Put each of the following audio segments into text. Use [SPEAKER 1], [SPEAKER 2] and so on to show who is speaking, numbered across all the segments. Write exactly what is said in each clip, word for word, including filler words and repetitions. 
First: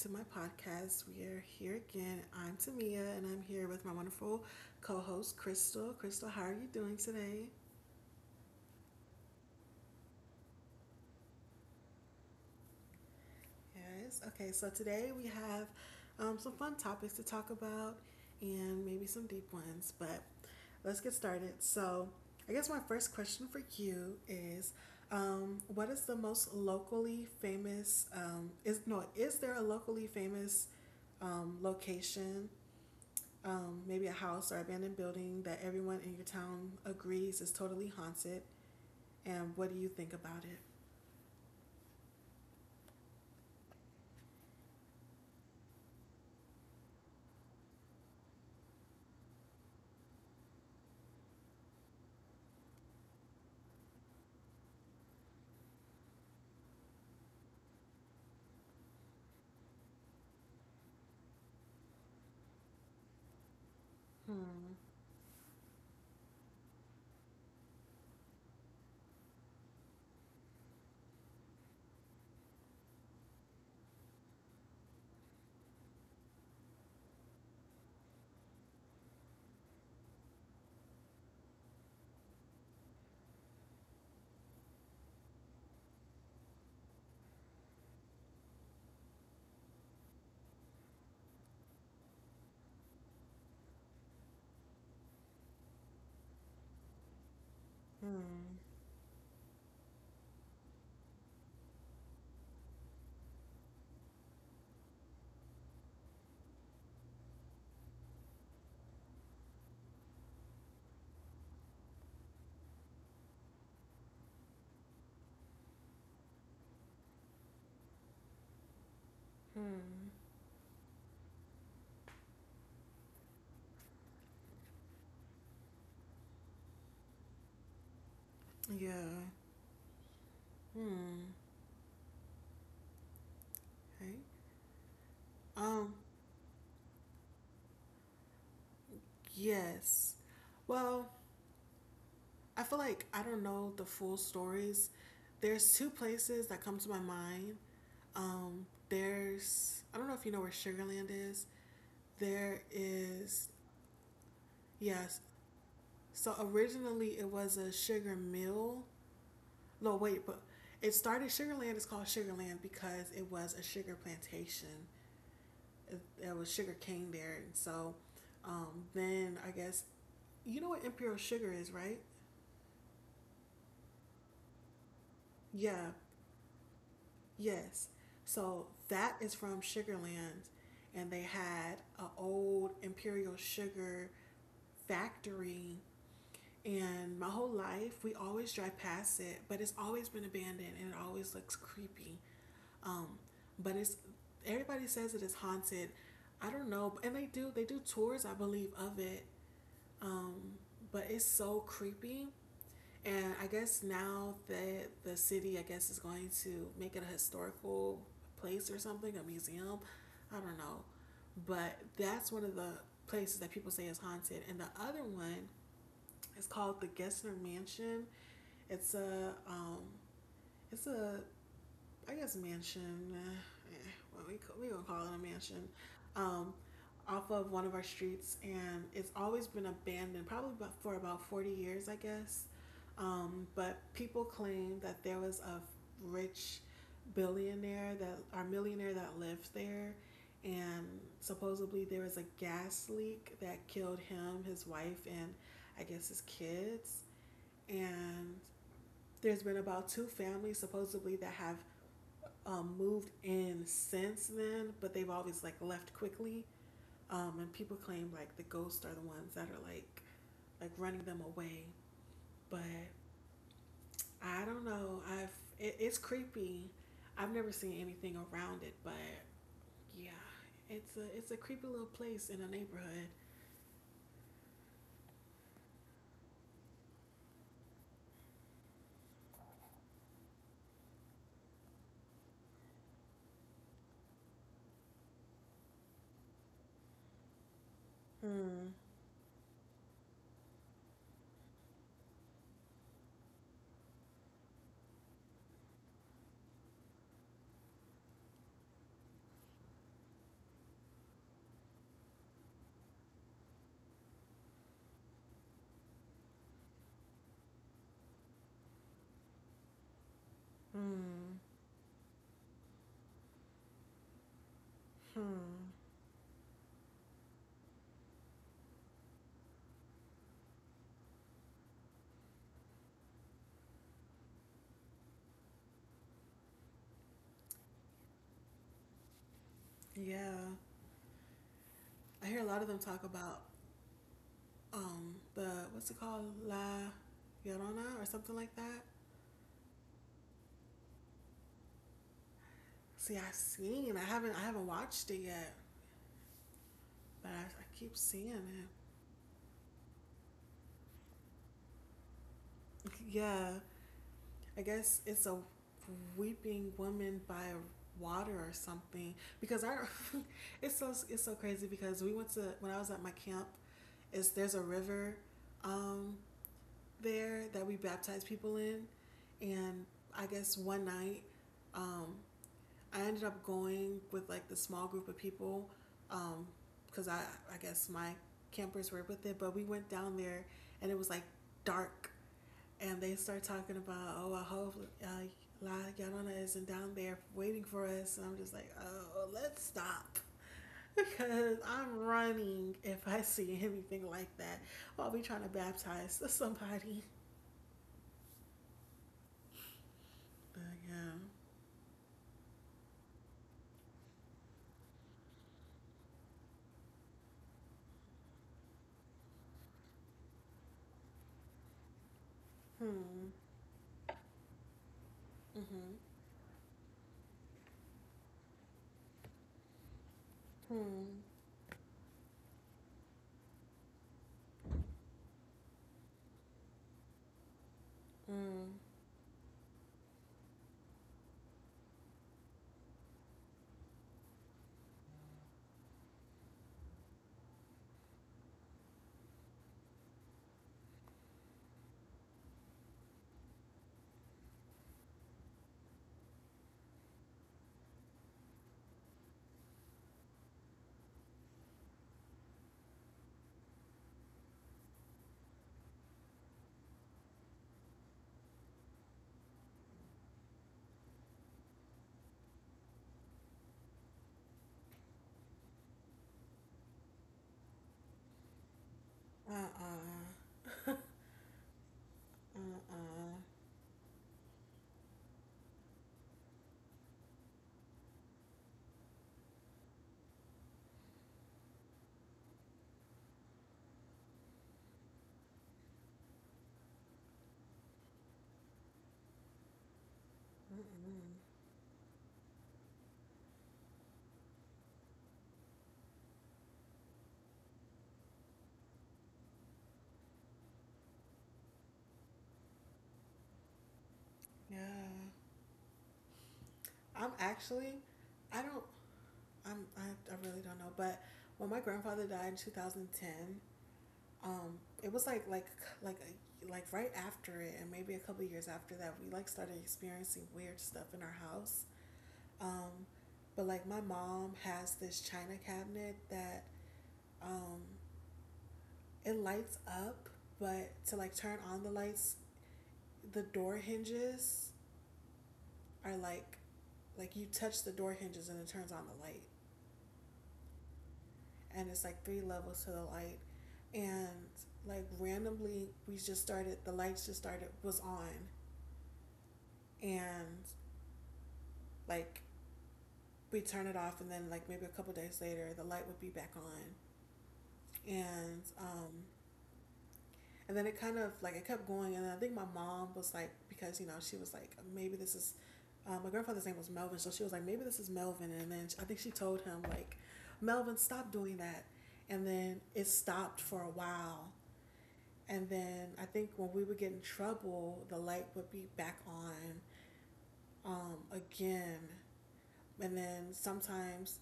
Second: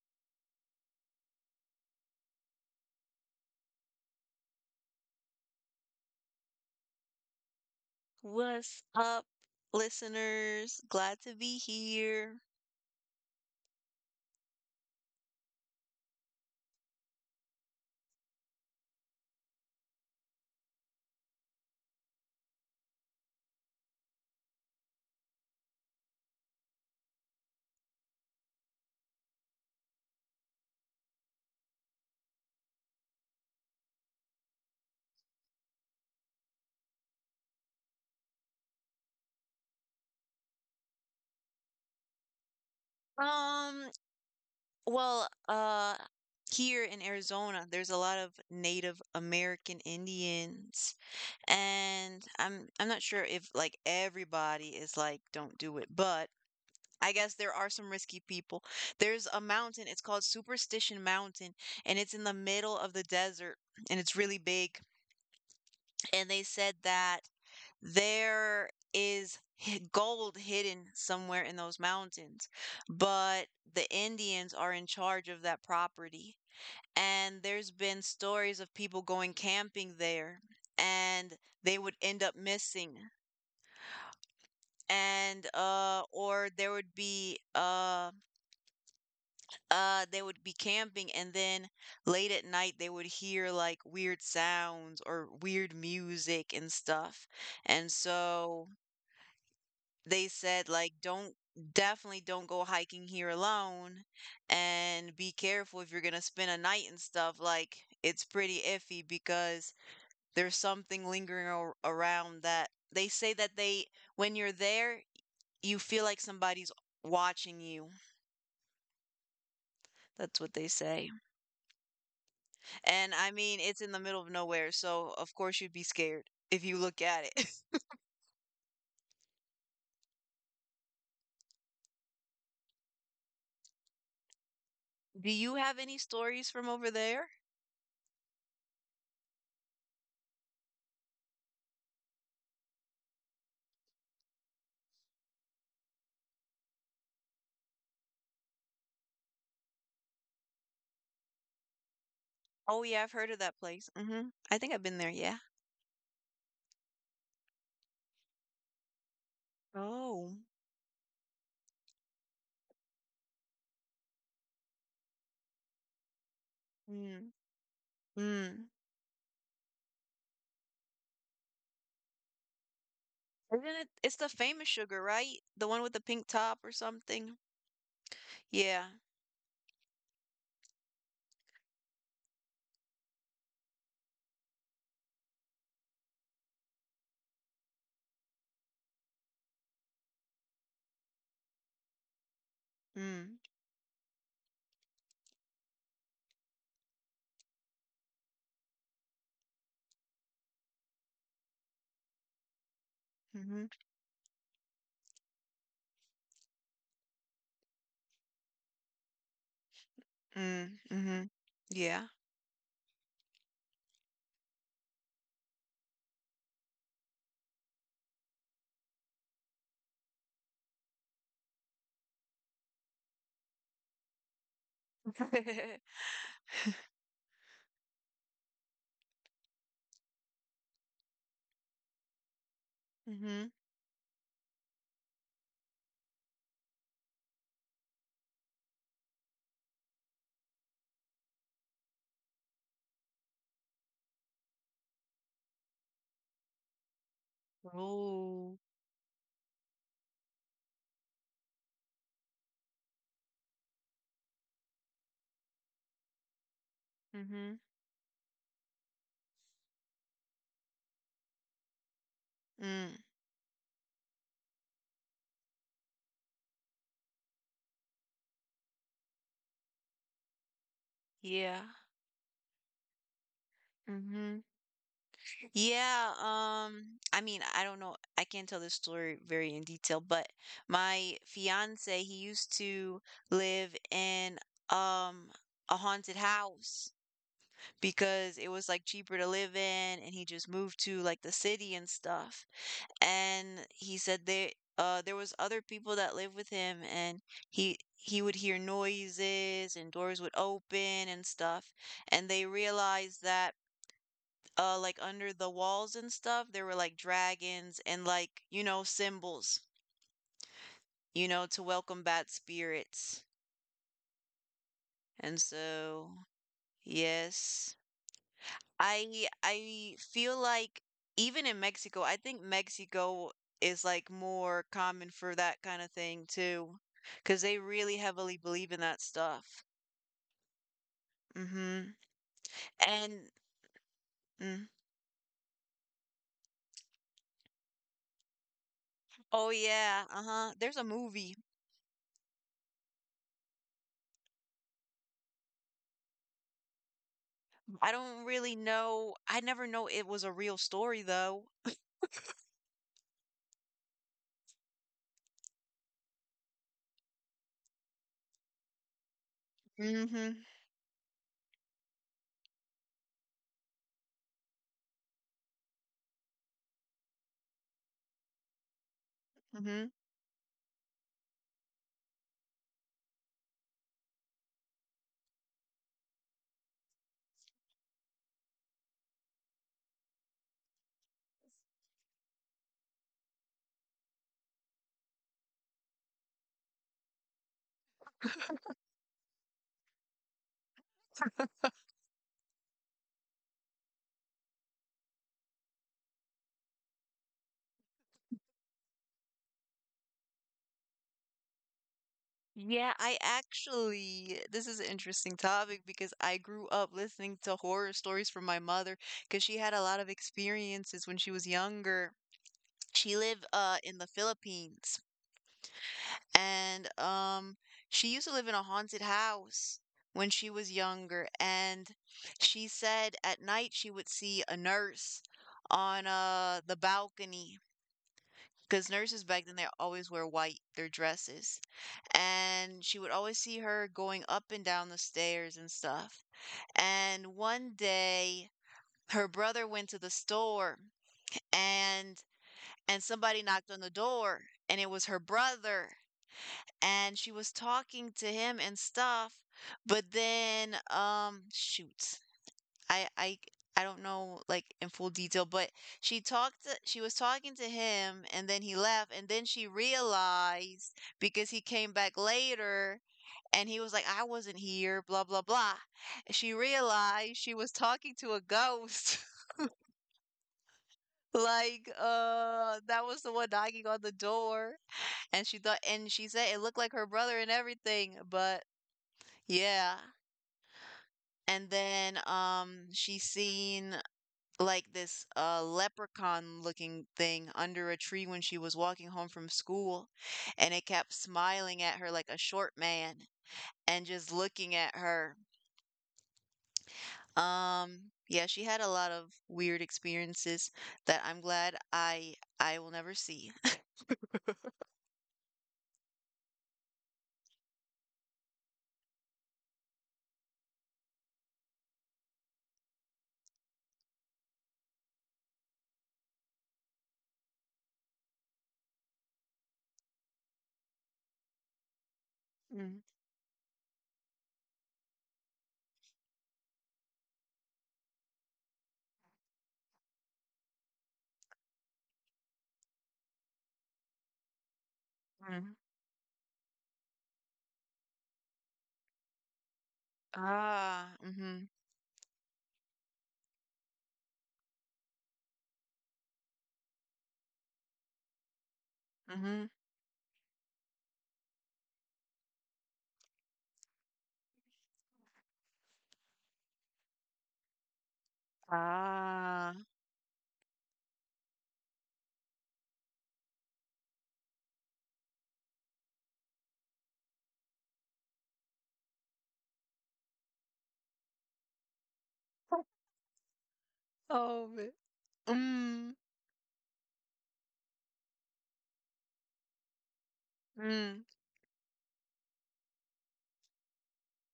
[SPEAKER 1] to my podcast. We are here again. I'm Tamia, and I'm here with my wonderful co host, Crystal. Crystal, how are you doing today?
[SPEAKER 2] What's up, listeners? Glad to be here.
[SPEAKER 1] Yes. Okay, so today we have um, some fun topics to talk about and maybe some deep ones, but let's get started. So, I guess my first question for you is um, what is the most locally famous um, is no is there a locally famous um, location, um, maybe a house or abandoned building that everyone in your town agrees is totally haunted, and what do you think about it?
[SPEAKER 2] Um, well, uh, Here in Arizona, there's a lot of Native American Indians, and I'm I'm not sure if like everybody is like don't do it, but I guess there are some risky people. There's a mountain, it's called Superstition Mountain, and it's in the middle of the desert, and it's really
[SPEAKER 1] Hmm.
[SPEAKER 2] big. And they said that there is hi- gold hidden somewhere in those mountains, but the Indians are in charge of that property. And there's been stories of people going camping there and they would end up missing. And, uh or there would be, uh uh they would be camping, and then late at night they would hear like weird sounds or weird music and stuff. And
[SPEAKER 1] Hmm.
[SPEAKER 2] so they said like don't definitely don't go hiking here alone, and be careful if you're going to spend a night and stuff, like it's pretty iffy because there's something lingering ar- around that. They say that, they when you're there, you feel like somebody's watching you.
[SPEAKER 1] Hmm.
[SPEAKER 2] That's what they say. And I mean, it's in the middle of nowhere, so of course you'd be scared if you look at it.
[SPEAKER 1] Yeah. Hmm. Right.
[SPEAKER 2] Do you have
[SPEAKER 1] Um.
[SPEAKER 2] any stories from over there?
[SPEAKER 1] Yes. Well, I feel like I don't know the full stories. There's two places that come to my mind. Um. There's I don't know if you know where Sugarland is. There
[SPEAKER 2] Oh yeah, I've heard of
[SPEAKER 1] is
[SPEAKER 2] that place. Hmm. I think I've been there.
[SPEAKER 1] yes.
[SPEAKER 2] Yeah.
[SPEAKER 1] So originally it was a sugar mill. No, wait,
[SPEAKER 2] Oh.
[SPEAKER 1] but it started Sugarland. It's called Sugarland because it was a sugar plantation. There was sugar cane
[SPEAKER 2] Mm,
[SPEAKER 1] there, and so
[SPEAKER 2] mm.
[SPEAKER 1] um, then I guess you know what Imperial Sugar is, right?
[SPEAKER 2] Isn't it? It's the famous sugar, right? The one
[SPEAKER 1] Yeah,
[SPEAKER 2] with the pink top or something.
[SPEAKER 1] yes. So
[SPEAKER 2] Yeah.
[SPEAKER 1] that is from Sugarland, and they had an old Imperial Sugar factory. And my whole life, we always drive past it, but it's always been abandoned and it always looks creepy. Um,
[SPEAKER 2] Mm.
[SPEAKER 1] but it's everybody says it is haunted. I don't know, and they do they do tours, I believe, of it. Um, but it's so creepy. And I
[SPEAKER 2] Mm-hmm.
[SPEAKER 1] guess now that the city, I guess, is going to make it a historical place or something, a museum. I don't
[SPEAKER 2] Mm.
[SPEAKER 1] know,
[SPEAKER 2] Mm-hmm.
[SPEAKER 1] but
[SPEAKER 2] Yeah.
[SPEAKER 1] that's one of the places that people say is haunted. And the other one is called the Gessner Mansion. It's a um, it's a I guess mansion. Uh, eh, well, we we gonna call it a mansion. Um, off of one of our streets, and it's always been abandoned, probably about, for about forty years, I guess. Um,
[SPEAKER 2] Mm-hmm.
[SPEAKER 1] but people claim that there was a rich billionaire that or millionaire that lived there, and supposedly there was a gas leak that killed him, his wife, and I guess his kids. And
[SPEAKER 2] Oh.
[SPEAKER 1] there's been about two families supposedly that have um, moved in since then, but they've always like left quickly. Um, and
[SPEAKER 2] Mm-hmm.
[SPEAKER 1] people claim like the ghosts are the ones that are like like running them away. But
[SPEAKER 2] Mm.
[SPEAKER 1] I don't know. I've it, it's creepy. I've never seen anything around it, but yeah, it's a it's a
[SPEAKER 2] Yeah.
[SPEAKER 1] creepy little place in a neighborhood.
[SPEAKER 2] Mm-hmm. Yeah. Um. I mean, I don't know. I can't tell this story very in detail, but my fiance, he used to live in um a haunted house. Because it was
[SPEAKER 1] Hmm.
[SPEAKER 2] like cheaper to live in, and he just moved to like the city and stuff. And he said there uh there was other people that lived with him, and he he would hear noises and doors would open and stuff. And they realized that uh like under the walls and stuff there were like dragons and, like, you know, symbols, you
[SPEAKER 1] Hmm.
[SPEAKER 2] know, to welcome bad spirits. And
[SPEAKER 1] Hmm.
[SPEAKER 2] so, yes. I I feel like even in Mexico, I think Mexico is like more common for that kind of thing too, because they really heavily believe in that stuff.
[SPEAKER 1] Yeah,
[SPEAKER 2] Mm-hmm.
[SPEAKER 1] I hear a lot of them talk
[SPEAKER 2] And,
[SPEAKER 1] about
[SPEAKER 2] mm,
[SPEAKER 1] um the what's it called La Llorona or something like that.
[SPEAKER 2] oh yeah, uh-huh. There's a movie.
[SPEAKER 1] See, I have seen. I haven't. I haven't watched it yet, but I, I
[SPEAKER 2] I
[SPEAKER 1] keep
[SPEAKER 2] don't
[SPEAKER 1] seeing
[SPEAKER 2] really
[SPEAKER 1] it.
[SPEAKER 2] know. I never know it was a real story though.
[SPEAKER 1] Yeah, I guess it's a weeping woman by water or something. Because I,
[SPEAKER 2] Mm-hmm.
[SPEAKER 1] it's so it's so crazy because we went to when I was at my camp. Is there's a river, um, there that we baptize people in, and
[SPEAKER 2] Mm-hmm.
[SPEAKER 1] I guess one night, um, I ended up going with like the small group of people, um, because I, I guess my campers were with it, but we went down there and it was like dark and they start talking about, oh, I hope uh, La Llorona isn't down there waiting for us. And I'm just like, oh, let's stop because I'm running if I see anything like that. I'll be trying to baptize somebody. But yeah.
[SPEAKER 2] Yeah, I actually, this is an interesting topic because I grew up listening to horror stories from my mother, because she had a lot of experiences when she was younger. She
[SPEAKER 1] Hmm.
[SPEAKER 2] lived uh in the Philippines,
[SPEAKER 1] Mm-hmm.
[SPEAKER 2] and um she used to live in a haunted house when she was
[SPEAKER 1] Hmm.
[SPEAKER 2] younger, and she said at night she would see a nurse on uh the balcony.
[SPEAKER 1] Mm.
[SPEAKER 2] 'Cause nurses back then, they always wear white, their dresses. And she would always see her going up and down the stairs and stuff. And one day, her brother went to the store, and and somebody knocked on the door, and it was her brother, and she was talking to him and stuff, but then um shoot, I I I don't know like in full detail, but she talked to, she was talking to him, and then he left, and then she realized, because he came back later and he was like, I wasn't here, blah blah blah. She realized she was talking to a ghost.
[SPEAKER 1] Uh-uh.
[SPEAKER 2] Like, uh, that was the
[SPEAKER 1] Uh-uh.
[SPEAKER 2] one knocking on the door. And she thought, and she said it looked like her brother and everything, but yeah. And then, um, she seen like this uh, leprechaun looking thing under a tree when she was walking home from school, and it kept
[SPEAKER 1] Mm-mm.
[SPEAKER 2] smiling at her like a short man and just looking at her. Um, yeah, she had a lot of weird experiences that I'm glad I I will never see.
[SPEAKER 1] Yeah. I'm actually, I don't, I'm, I, I really don't know, but when my grandfather died in twenty ten, um, it was like, like, like, a, like right after it, and maybe a couple years after that, we like started experiencing weird stuff in our house.
[SPEAKER 2] Mm,
[SPEAKER 1] Um, but like my mom has this china cabinet that um, it lights up, but to like turn on the lights, the door hinges
[SPEAKER 2] mm.
[SPEAKER 1] are like Like you touch the door hinges and it turns on the light.
[SPEAKER 2] Ah, mm-hmm,
[SPEAKER 1] And it's like three levels to the light. And like randomly we just started the lights just started was on,
[SPEAKER 2] mm-hmm,
[SPEAKER 1] and like we turn it off and then like maybe a couple days later the light would be back on. and um
[SPEAKER 2] ah.
[SPEAKER 1] and then it kind of like it kept going, and I think my mom was like, because you know, she was like, maybe this is, uh, my grandfather's name was Melvin, so she was like, maybe this is Melvin. And then I think she told him like, Melvin, stop doing that. And then it stopped for a while.
[SPEAKER 2] Oh, man.
[SPEAKER 1] And
[SPEAKER 2] Mm,
[SPEAKER 1] then I think when we would get in trouble, the light would be back on,
[SPEAKER 2] mm,
[SPEAKER 1] um, again. And then sometimes,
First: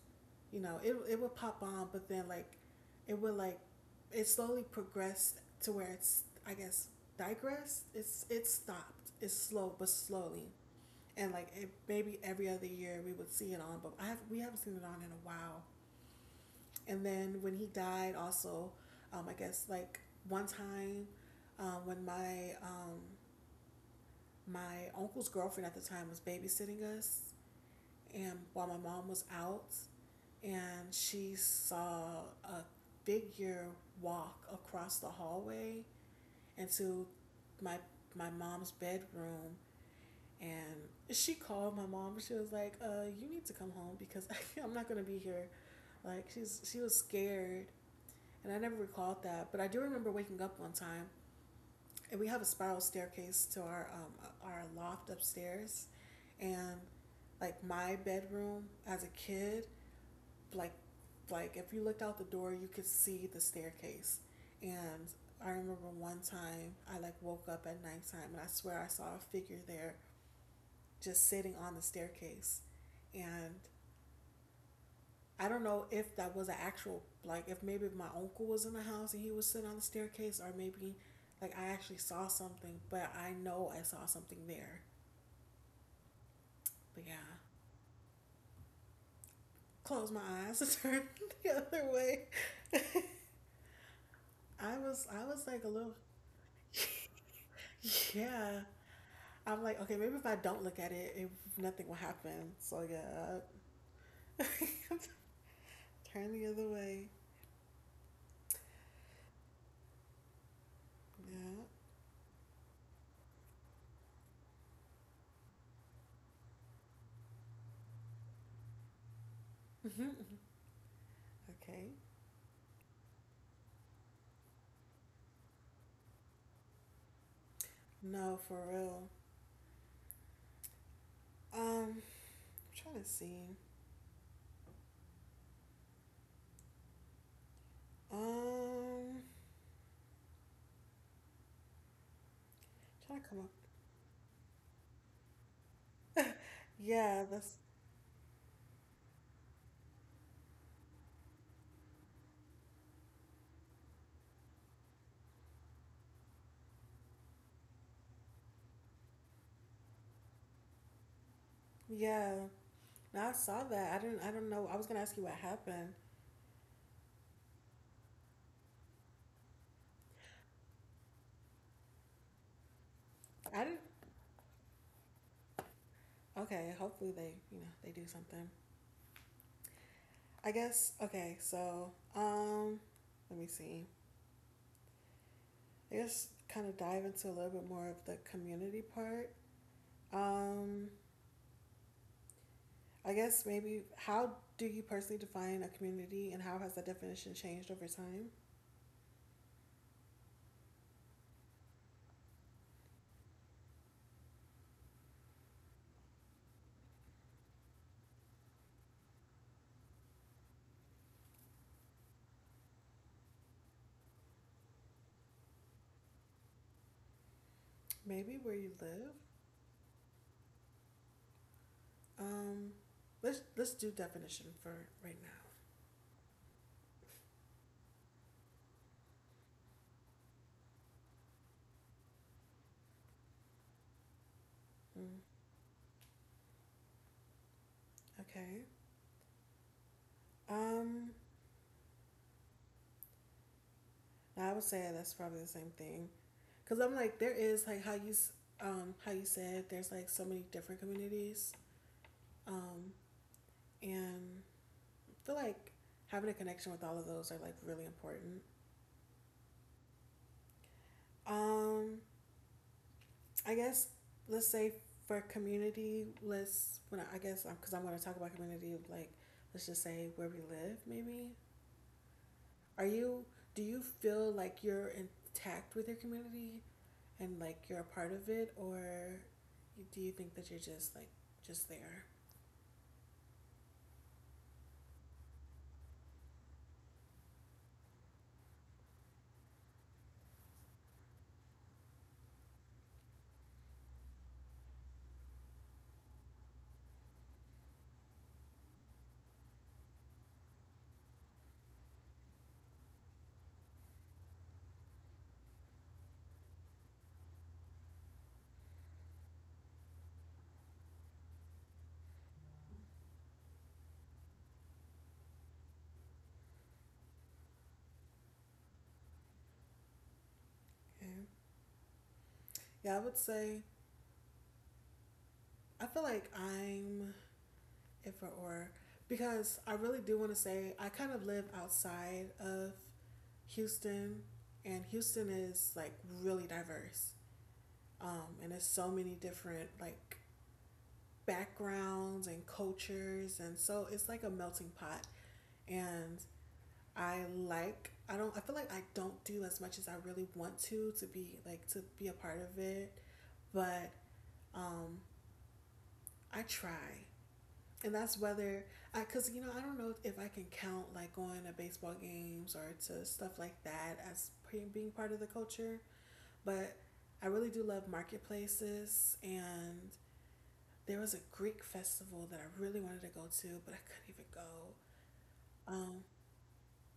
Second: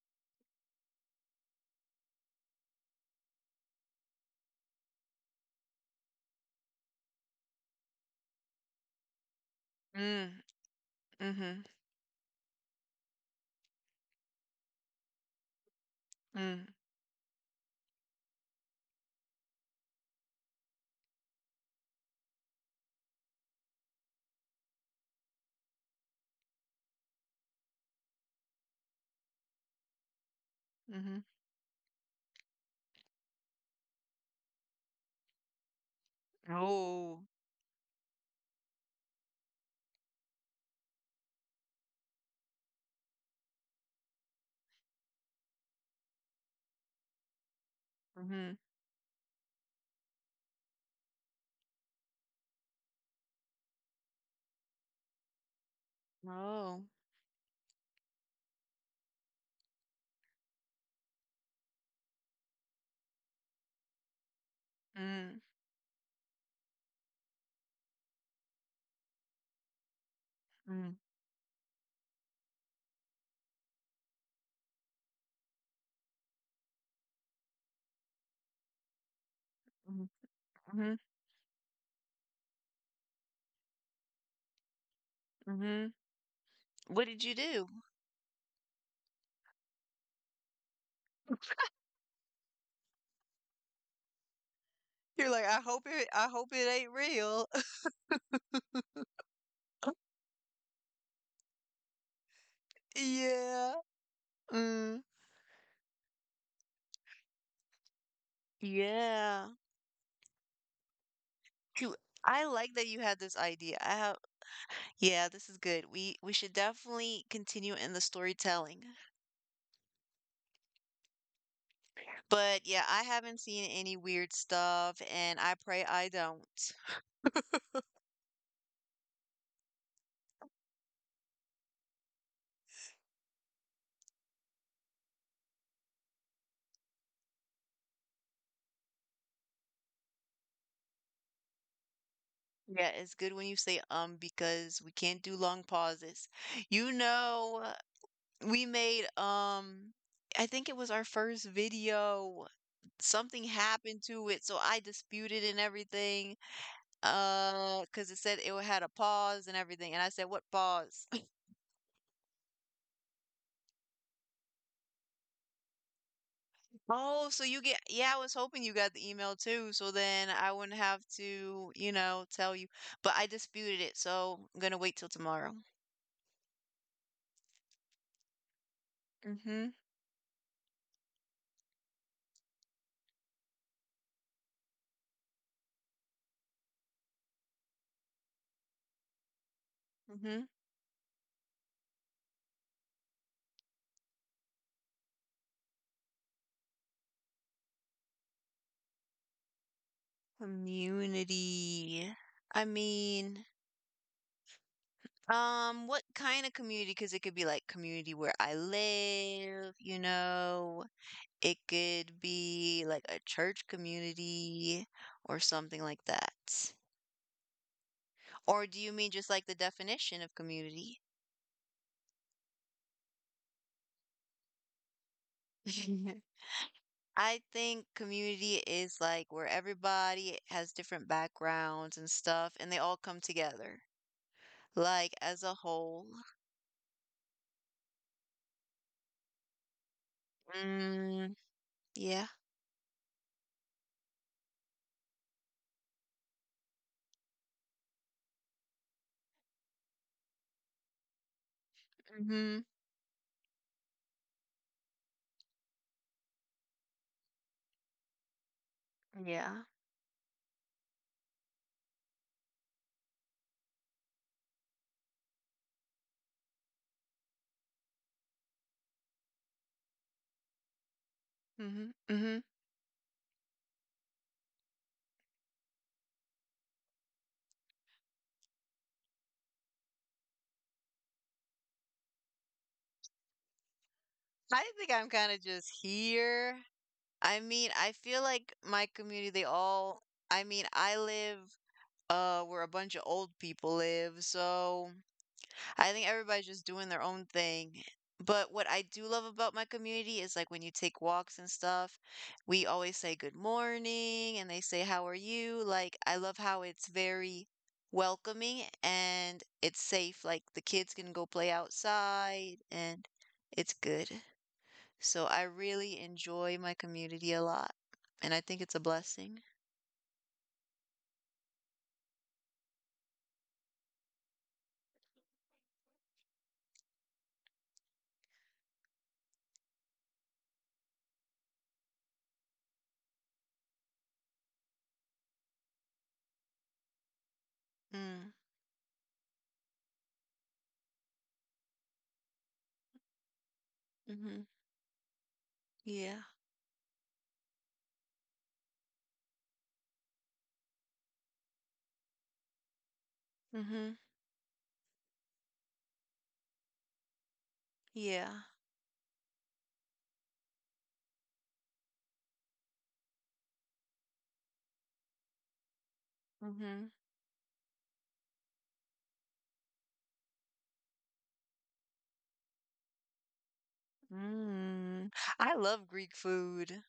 [SPEAKER 1] you know, it it would pop on, but then like it would like it slowly progressed to where it's, I guess, digressed. It's it stopped. It's slow but
[SPEAKER 2] mm,
[SPEAKER 1] slowly. And like
[SPEAKER 2] mm-hmm,
[SPEAKER 1] it, maybe every other year we would see it on, but I have we haven't seen it on in a while.
[SPEAKER 2] mm,
[SPEAKER 1] And then when he died, also, um, I guess like one time, um, when my um, my uncle's girlfriend at the time was babysitting us, and while my mom was out, and
[SPEAKER 2] mm-hmm,
[SPEAKER 1] she saw a figure walk across the hallway into
[SPEAKER 2] oh,
[SPEAKER 1] my my mom's bedroom, and she called my mom. She was like, uh you need to come home because I'm not going to be here. like she's she was scared. And I
[SPEAKER 2] mm-hmm,
[SPEAKER 1] never recalled that, but I do remember waking up one time. And we have a spiral staircase to our um our loft upstairs. And
[SPEAKER 2] oh.
[SPEAKER 1] like my bedroom as a kid, like like if you looked out the door you could see the staircase. And
[SPEAKER 2] Mm,
[SPEAKER 1] I remember one time I like woke up at nighttime and I swear I saw a figure there,
[SPEAKER 2] mm,
[SPEAKER 1] just sitting on the staircase. And I don't know if that was an actual, like if maybe my uncle was in the house and he was sitting on the
[SPEAKER 2] mm,
[SPEAKER 1] staircase, or maybe
[SPEAKER 2] mhm,
[SPEAKER 1] like I actually saw something. But I know I saw something there.
[SPEAKER 2] mhm.
[SPEAKER 1] But
[SPEAKER 2] What
[SPEAKER 1] yeah,
[SPEAKER 2] did you do?
[SPEAKER 1] close my eyes and turn the other way. i was I
[SPEAKER 2] You're
[SPEAKER 1] was
[SPEAKER 2] like,
[SPEAKER 1] like a
[SPEAKER 2] I
[SPEAKER 1] little.
[SPEAKER 2] hope it I hope it ain't real.
[SPEAKER 1] Yeah, I'm like, okay, maybe if I don't look at it, it nothing will happen. So yeah,
[SPEAKER 2] Yeah. Mm,
[SPEAKER 1] turn the other way.
[SPEAKER 2] yeah.
[SPEAKER 1] Yeah.
[SPEAKER 2] You, I like that you had this idea. I have Yeah, this is good. We we should definitely continue in the storytelling.
[SPEAKER 1] Okay.
[SPEAKER 2] But yeah, I haven't seen any weird stuff, and I pray I don't.
[SPEAKER 1] No, for real. Um, I'm trying to see. Um,
[SPEAKER 2] Yeah,
[SPEAKER 1] I'm trying
[SPEAKER 2] it's
[SPEAKER 1] to come
[SPEAKER 2] good
[SPEAKER 1] up.
[SPEAKER 2] when you say um because we can't do long pauses. You
[SPEAKER 1] Yeah, that's
[SPEAKER 2] know, we made, um, I think it was our first video. Something happened to it, so I disputed and everything. Uh, because it said it had a pause and everything, and I said, "What pause?"
[SPEAKER 1] yeah. No, I saw that. I didn't. I don't know. I was gonna ask you what happened.
[SPEAKER 2] Oh, so you get, yeah, I was hoping you got the email too, so then I wouldn't have to, you know, tell you. But I
[SPEAKER 1] I didn't.
[SPEAKER 2] disputed it, so I'm gonna wait till tomorrow.
[SPEAKER 1] Okay. Hopefully they, you know, they do something.
[SPEAKER 2] Mm-hmm.
[SPEAKER 1] I guess. Okay. So, um, let me see. I guess kind of dive into a little bit more of the community part.
[SPEAKER 2] Mm-hmm.
[SPEAKER 1] Um, I guess maybe how do you personally define a community, and how has that definition changed over time?
[SPEAKER 2] Community. I mean. Um, what kind of community? Because it could be like community where I live, you know. It could be like a church community or something like that.
[SPEAKER 1] Maybe where you
[SPEAKER 2] Or do you
[SPEAKER 1] live.
[SPEAKER 2] mean just like the definition of community?
[SPEAKER 1] Um, let's let's do definition for right now.
[SPEAKER 2] I think community is like where everybody has different backgrounds and stuff, and they all come together,
[SPEAKER 1] Mm,
[SPEAKER 2] like as a whole.
[SPEAKER 1] okay. Um,
[SPEAKER 2] Mm, yeah.
[SPEAKER 1] I would say that's probably the same thing, because I'm like there is like how you s- um how you said there's like so many different communities.
[SPEAKER 2] Mm-hmm.
[SPEAKER 1] Um, and I feel like having a connection with all of those are like really important.
[SPEAKER 2] Yeah.
[SPEAKER 1] Um, I guess let's say for community, let's when I, I guess because I'm going to talk about community, like let's just say where we live. Maybe,
[SPEAKER 2] Mm-hmm. Mm-hmm.
[SPEAKER 1] are you? Do you feel like you're intact with your community and like you're a part of it, or do you think that you're just like just there?
[SPEAKER 2] I think I'm kind of just here. I mean, I feel like my community, they all, I mean, I live uh where a bunch of old people live, so I think everybody's just doing their own thing. But what I do love about my community is like when you take walks and stuff, we always say good morning and they say how are you? Like I love how it's very welcoming and it's safe. Like the kids can go play outside, and it's good. So I really enjoy my community a lot, and I think it's a blessing.
[SPEAKER 1] Yeah, yeah. I would say I feel like I'm if or or because I really do want to say I kind of live outside of Houston, and Houston is like really diverse. um,
[SPEAKER 2] Mm,
[SPEAKER 1] and it's so many different like backgrounds and cultures, and so it's like a
[SPEAKER 2] mhm.
[SPEAKER 1] melting pot. And
[SPEAKER 2] Yeah.
[SPEAKER 1] I like I don't I feel like I don't do as much as I really want to to be like to be a part of it, but
[SPEAKER 2] Mhm.
[SPEAKER 1] um, I try. And that's
[SPEAKER 2] Yeah.
[SPEAKER 1] whether I, cause you know I don't know if I can count like going to baseball games or to stuff like that as being part of the culture, but
[SPEAKER 2] Mhm.
[SPEAKER 1] I really do love marketplaces. And there was a Greek festival that I really wanted to go to, but I couldn't even go.
[SPEAKER 2] Mm. I love
[SPEAKER 1] Um,
[SPEAKER 2] Greek food.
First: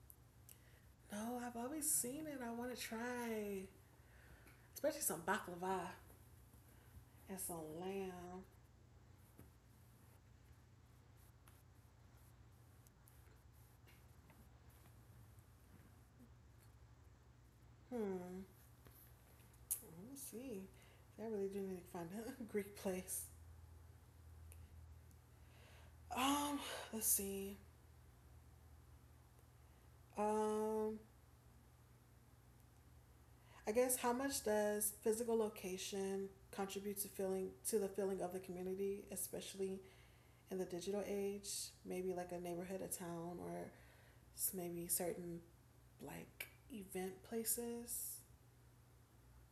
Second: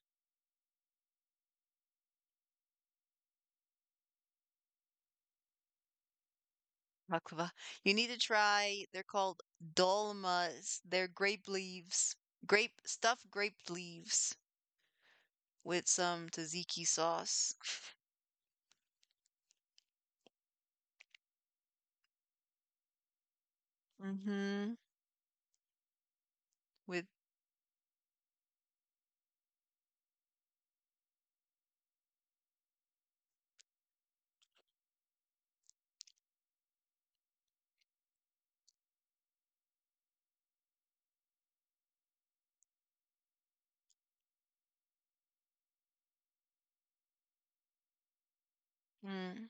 [SPEAKER 1] no, I've always seen it. I want to try, especially some baklava and
[SPEAKER 2] Baklava.
[SPEAKER 1] some
[SPEAKER 2] You need to
[SPEAKER 1] lamb.
[SPEAKER 2] try. They're called dolmas. They're grape leaves. Grape stuffed grape leaves with some tzatziki sauce.
[SPEAKER 1] Hmm. Let me see. I really do need to find a Greek place.
[SPEAKER 2] Mhm.
[SPEAKER 1] Um, let's
[SPEAKER 2] With
[SPEAKER 1] see. Um, I guess how much does physical location contribute to feeling to the feeling of the community, especially in the digital age? Maybe like a neighborhood, a town, or maybe certain like event places.
[SPEAKER 2] mm.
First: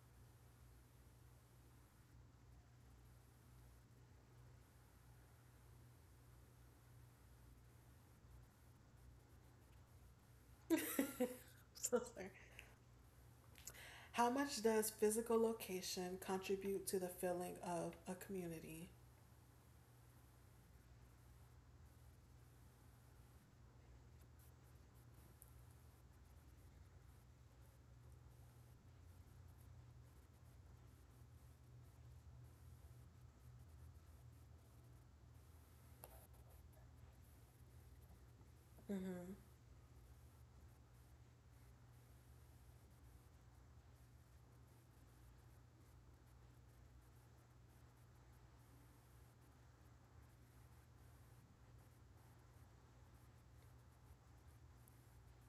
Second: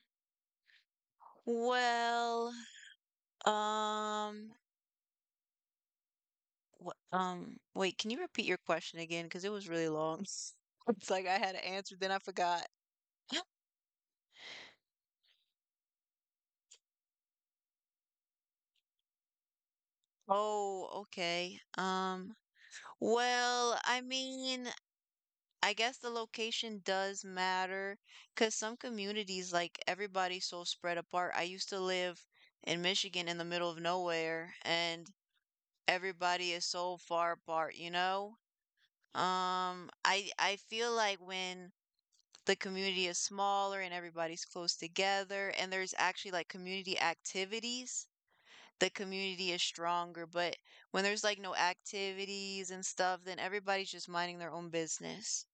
[SPEAKER 2] Well, um, Wha um, wait, can you repeat your question again? Because it was really long. It's like I had an answer, then I forgot.
[SPEAKER 1] How much does physical location contribute to the feeling of a community?
[SPEAKER 2] Oh, okay. Um, well, I mean, I guess the location does matter, because some communities, like everybody's so spread apart. I used to live in Michigan in the middle of nowhere, and everybody is so far apart, you know?
[SPEAKER 1] Mm-hmm.
[SPEAKER 2] Um, I I feel like when the community is smaller and everybody's close together and there's actually like community activities, the community is stronger, but when there's like no activities and stuff, then everybody's just minding their own business.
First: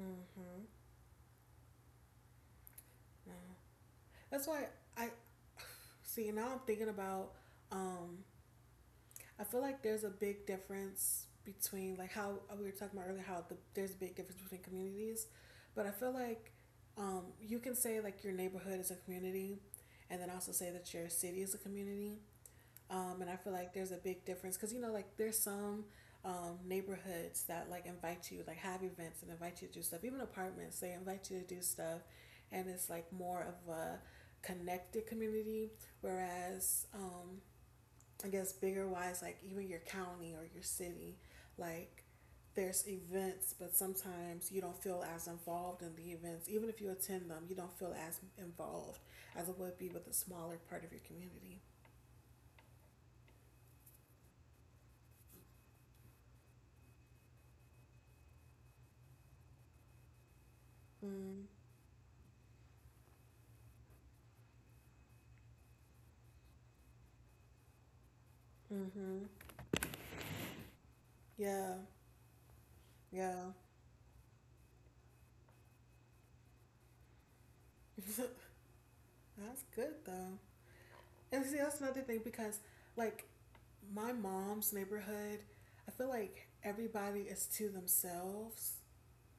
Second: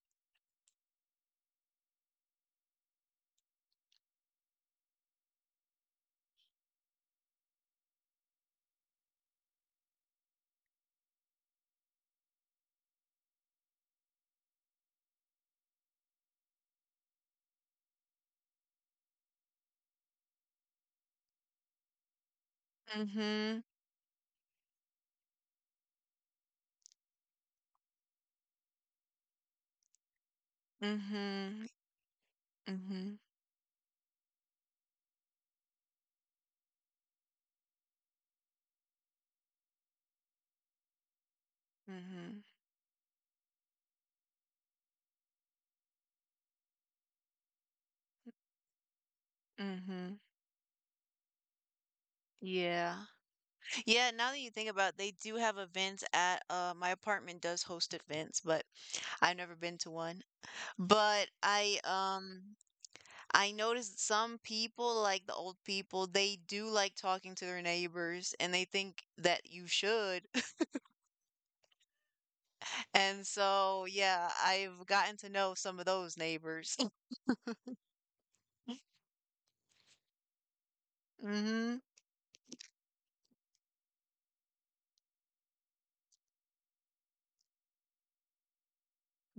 [SPEAKER 1] Mm-hmm. No. That's why I see now I'm thinking about um I feel like there's a big difference between like how we were talking about earlier how the, there's a big difference between communities, but I feel like um you can say like your neighborhood is a community and then also say that your city is a community. Um, and I feel
[SPEAKER 2] Mhm.
[SPEAKER 1] like there's a big difference because you know, like there's some um, neighborhoods that like invite you, like have events and invite you to do stuff. Even apartments, they invite you to do
[SPEAKER 2] Mhm.
[SPEAKER 1] stuff, and it's like
[SPEAKER 2] Mhm.
[SPEAKER 1] more of a connected community. Whereas um, I guess bigger wise, like even your county or your city, like
[SPEAKER 2] Mhm.
[SPEAKER 1] there's events, but sometimes you don't feel as involved in the events. Even if you attend them, you don't feel as involved as it would be with a
[SPEAKER 2] Mhm.
[SPEAKER 1] smaller part of your community.
[SPEAKER 2] Yeah, yeah, now that you think about it, they do have events at, uh my apartment does host events, but I've never been to one. But I um I noticed some people, like the old people, they do like talking to their neighbors and they think that
[SPEAKER 1] Mm-hmm.
[SPEAKER 2] you should.
[SPEAKER 1] Yeah,
[SPEAKER 2] And
[SPEAKER 1] yeah,
[SPEAKER 2] so, yeah, I've gotten to know some of those neighbors.
[SPEAKER 1] that's good though. And see,
[SPEAKER 2] Mm-hmm.
[SPEAKER 1] that's another thing because, like, my mom's neighborhood, I feel like everybody is to themselves,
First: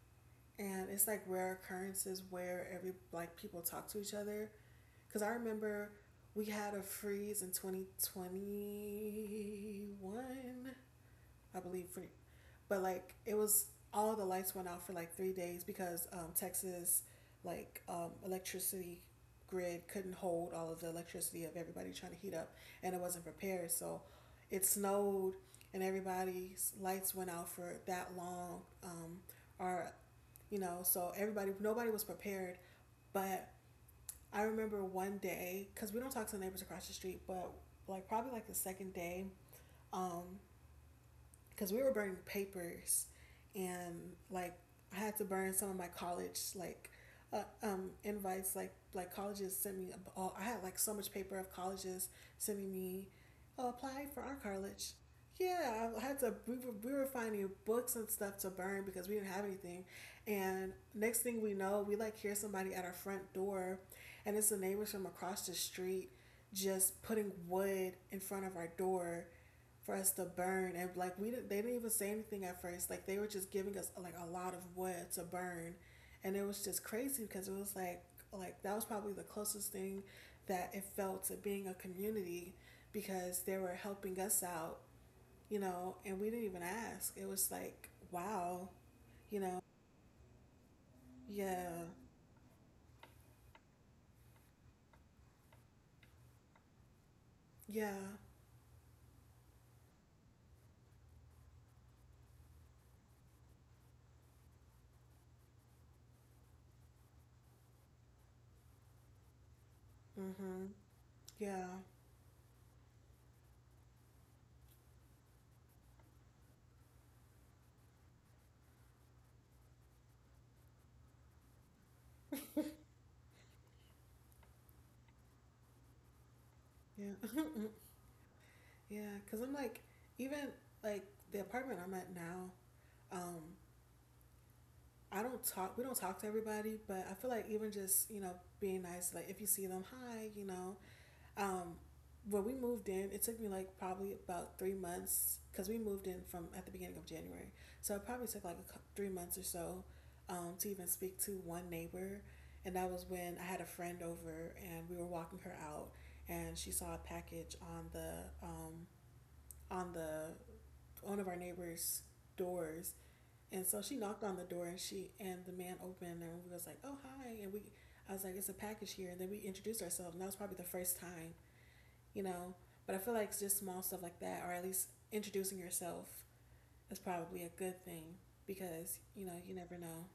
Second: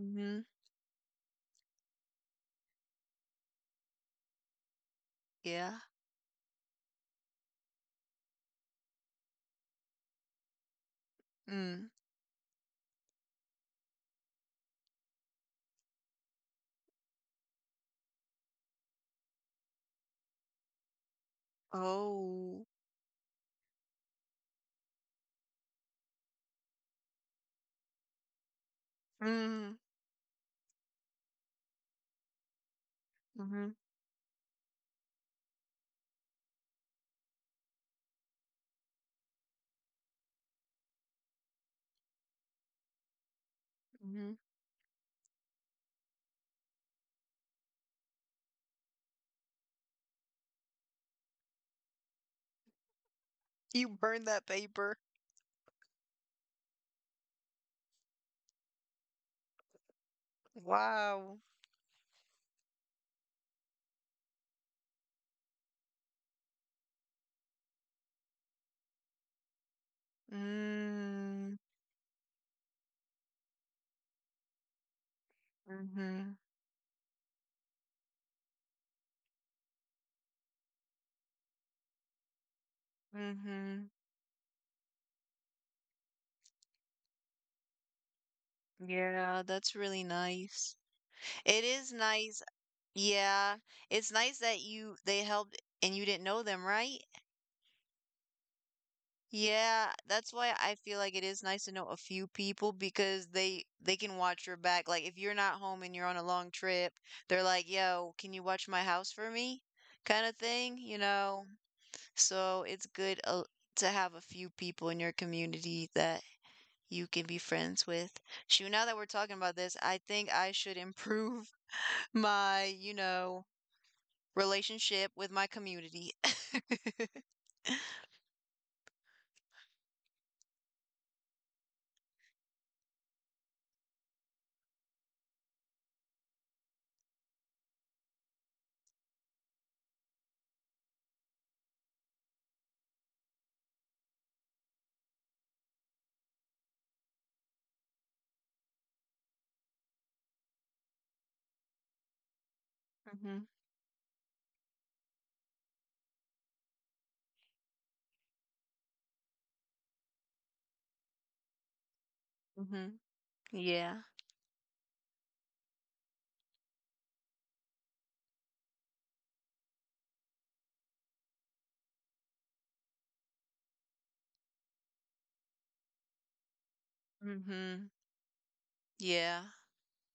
[SPEAKER 2] Mm-hmm.
[SPEAKER 1] and it's like rare occurrences where every like people talk to each other. Because I
[SPEAKER 2] Yeah.
[SPEAKER 1] remember we had a freeze in twenty twenty-one, I believe.
[SPEAKER 2] Mm.
[SPEAKER 1] For, but like it was all the lights went out for like three days because um, Texas like um, electricity grid couldn't hold all of the electricity of everybody trying to heat up
[SPEAKER 2] Oh.
[SPEAKER 1] and it wasn't prepared. So it snowed and everybody's lights went out for that long. Um,
[SPEAKER 2] Mm.
[SPEAKER 1] or you know, so everybody nobody was prepared. But
[SPEAKER 2] Mm-hmm.
[SPEAKER 1] I remember one day because we don't talk to the neighbors across the street, but like probably like the second day, um, because we were burning papers and
[SPEAKER 2] Mm-hmm.
[SPEAKER 1] like I had to burn some of my college like uh, um, invites like like colleges sent me. Oh, I had like so much paper of colleges sending me, oh,
[SPEAKER 2] You
[SPEAKER 1] apply for
[SPEAKER 2] burned
[SPEAKER 1] our
[SPEAKER 2] that
[SPEAKER 1] college.
[SPEAKER 2] paper.
[SPEAKER 1] Yeah, I had to. We were, we were finding books and stuff to burn because we didn't have anything. And next
[SPEAKER 2] Wow.
[SPEAKER 1] thing we know, we like hear somebody at our front door, and it's the neighbors from across the street just putting wood in front of our door for us to burn. And like we didn't, they
[SPEAKER 2] Mm.
[SPEAKER 1] didn't even say anything at first. Like they were just giving us like a lot of wood to burn,
[SPEAKER 2] Mm-hmm.
[SPEAKER 1] and it was just crazy because it was like like that was probably the closest thing that it felt to being a community because they were
[SPEAKER 2] Mm-hmm.
[SPEAKER 1] helping us out, you know, and we didn't even ask. It was like, wow, you
[SPEAKER 2] Yeah,
[SPEAKER 1] know,
[SPEAKER 2] that's really nice. It
[SPEAKER 1] yeah,
[SPEAKER 2] is nice. Yeah, it's nice that you they helped and you didn't know them, right?
[SPEAKER 1] yeah,
[SPEAKER 2] Yeah, that's why I feel like it is nice to know a few people, because they they can watch your back. Like if you're not home and you're on a long trip, they're like, "Yo, can you watch my house for me?" kind of
[SPEAKER 1] mm-hmm,
[SPEAKER 2] thing, you know.
[SPEAKER 1] yeah,
[SPEAKER 2] So it's good, uh, to have a few people in your community that you can be friends with. Shoot, now that we're talking about this, I think I should improve my, you know, relationship with my community.
[SPEAKER 1] yeah, yeah. Because I'm like, even like the apartment I'm at now, um, I don't talk. We don't talk to everybody, but I feel like even just you know being nice, like if you see them, hi, you know. Um, when we moved in, it took me like probably about three months because we moved in from at the beginning of January. So it probably took like a, three months or so um, to even speak to one neighbor. And that was when I
[SPEAKER 2] Mhm.
[SPEAKER 1] had a friend over and we were walking her out and she saw a package on the um, on the one of our neighbors' doors.
[SPEAKER 2] Mhm.
[SPEAKER 1] And so she
[SPEAKER 2] Yeah.
[SPEAKER 1] knocked on the door and she and the man opened and we was like, "Oh, hi." And we I was like, "It's a package here." And then we introduced ourselves. And that was probably the first time, you know. But I feel like it's just small stuff like that, or at least introducing yourself is probably a good
[SPEAKER 2] Mhm.
[SPEAKER 1] thing because you know
[SPEAKER 2] Yeah.
[SPEAKER 1] you never know.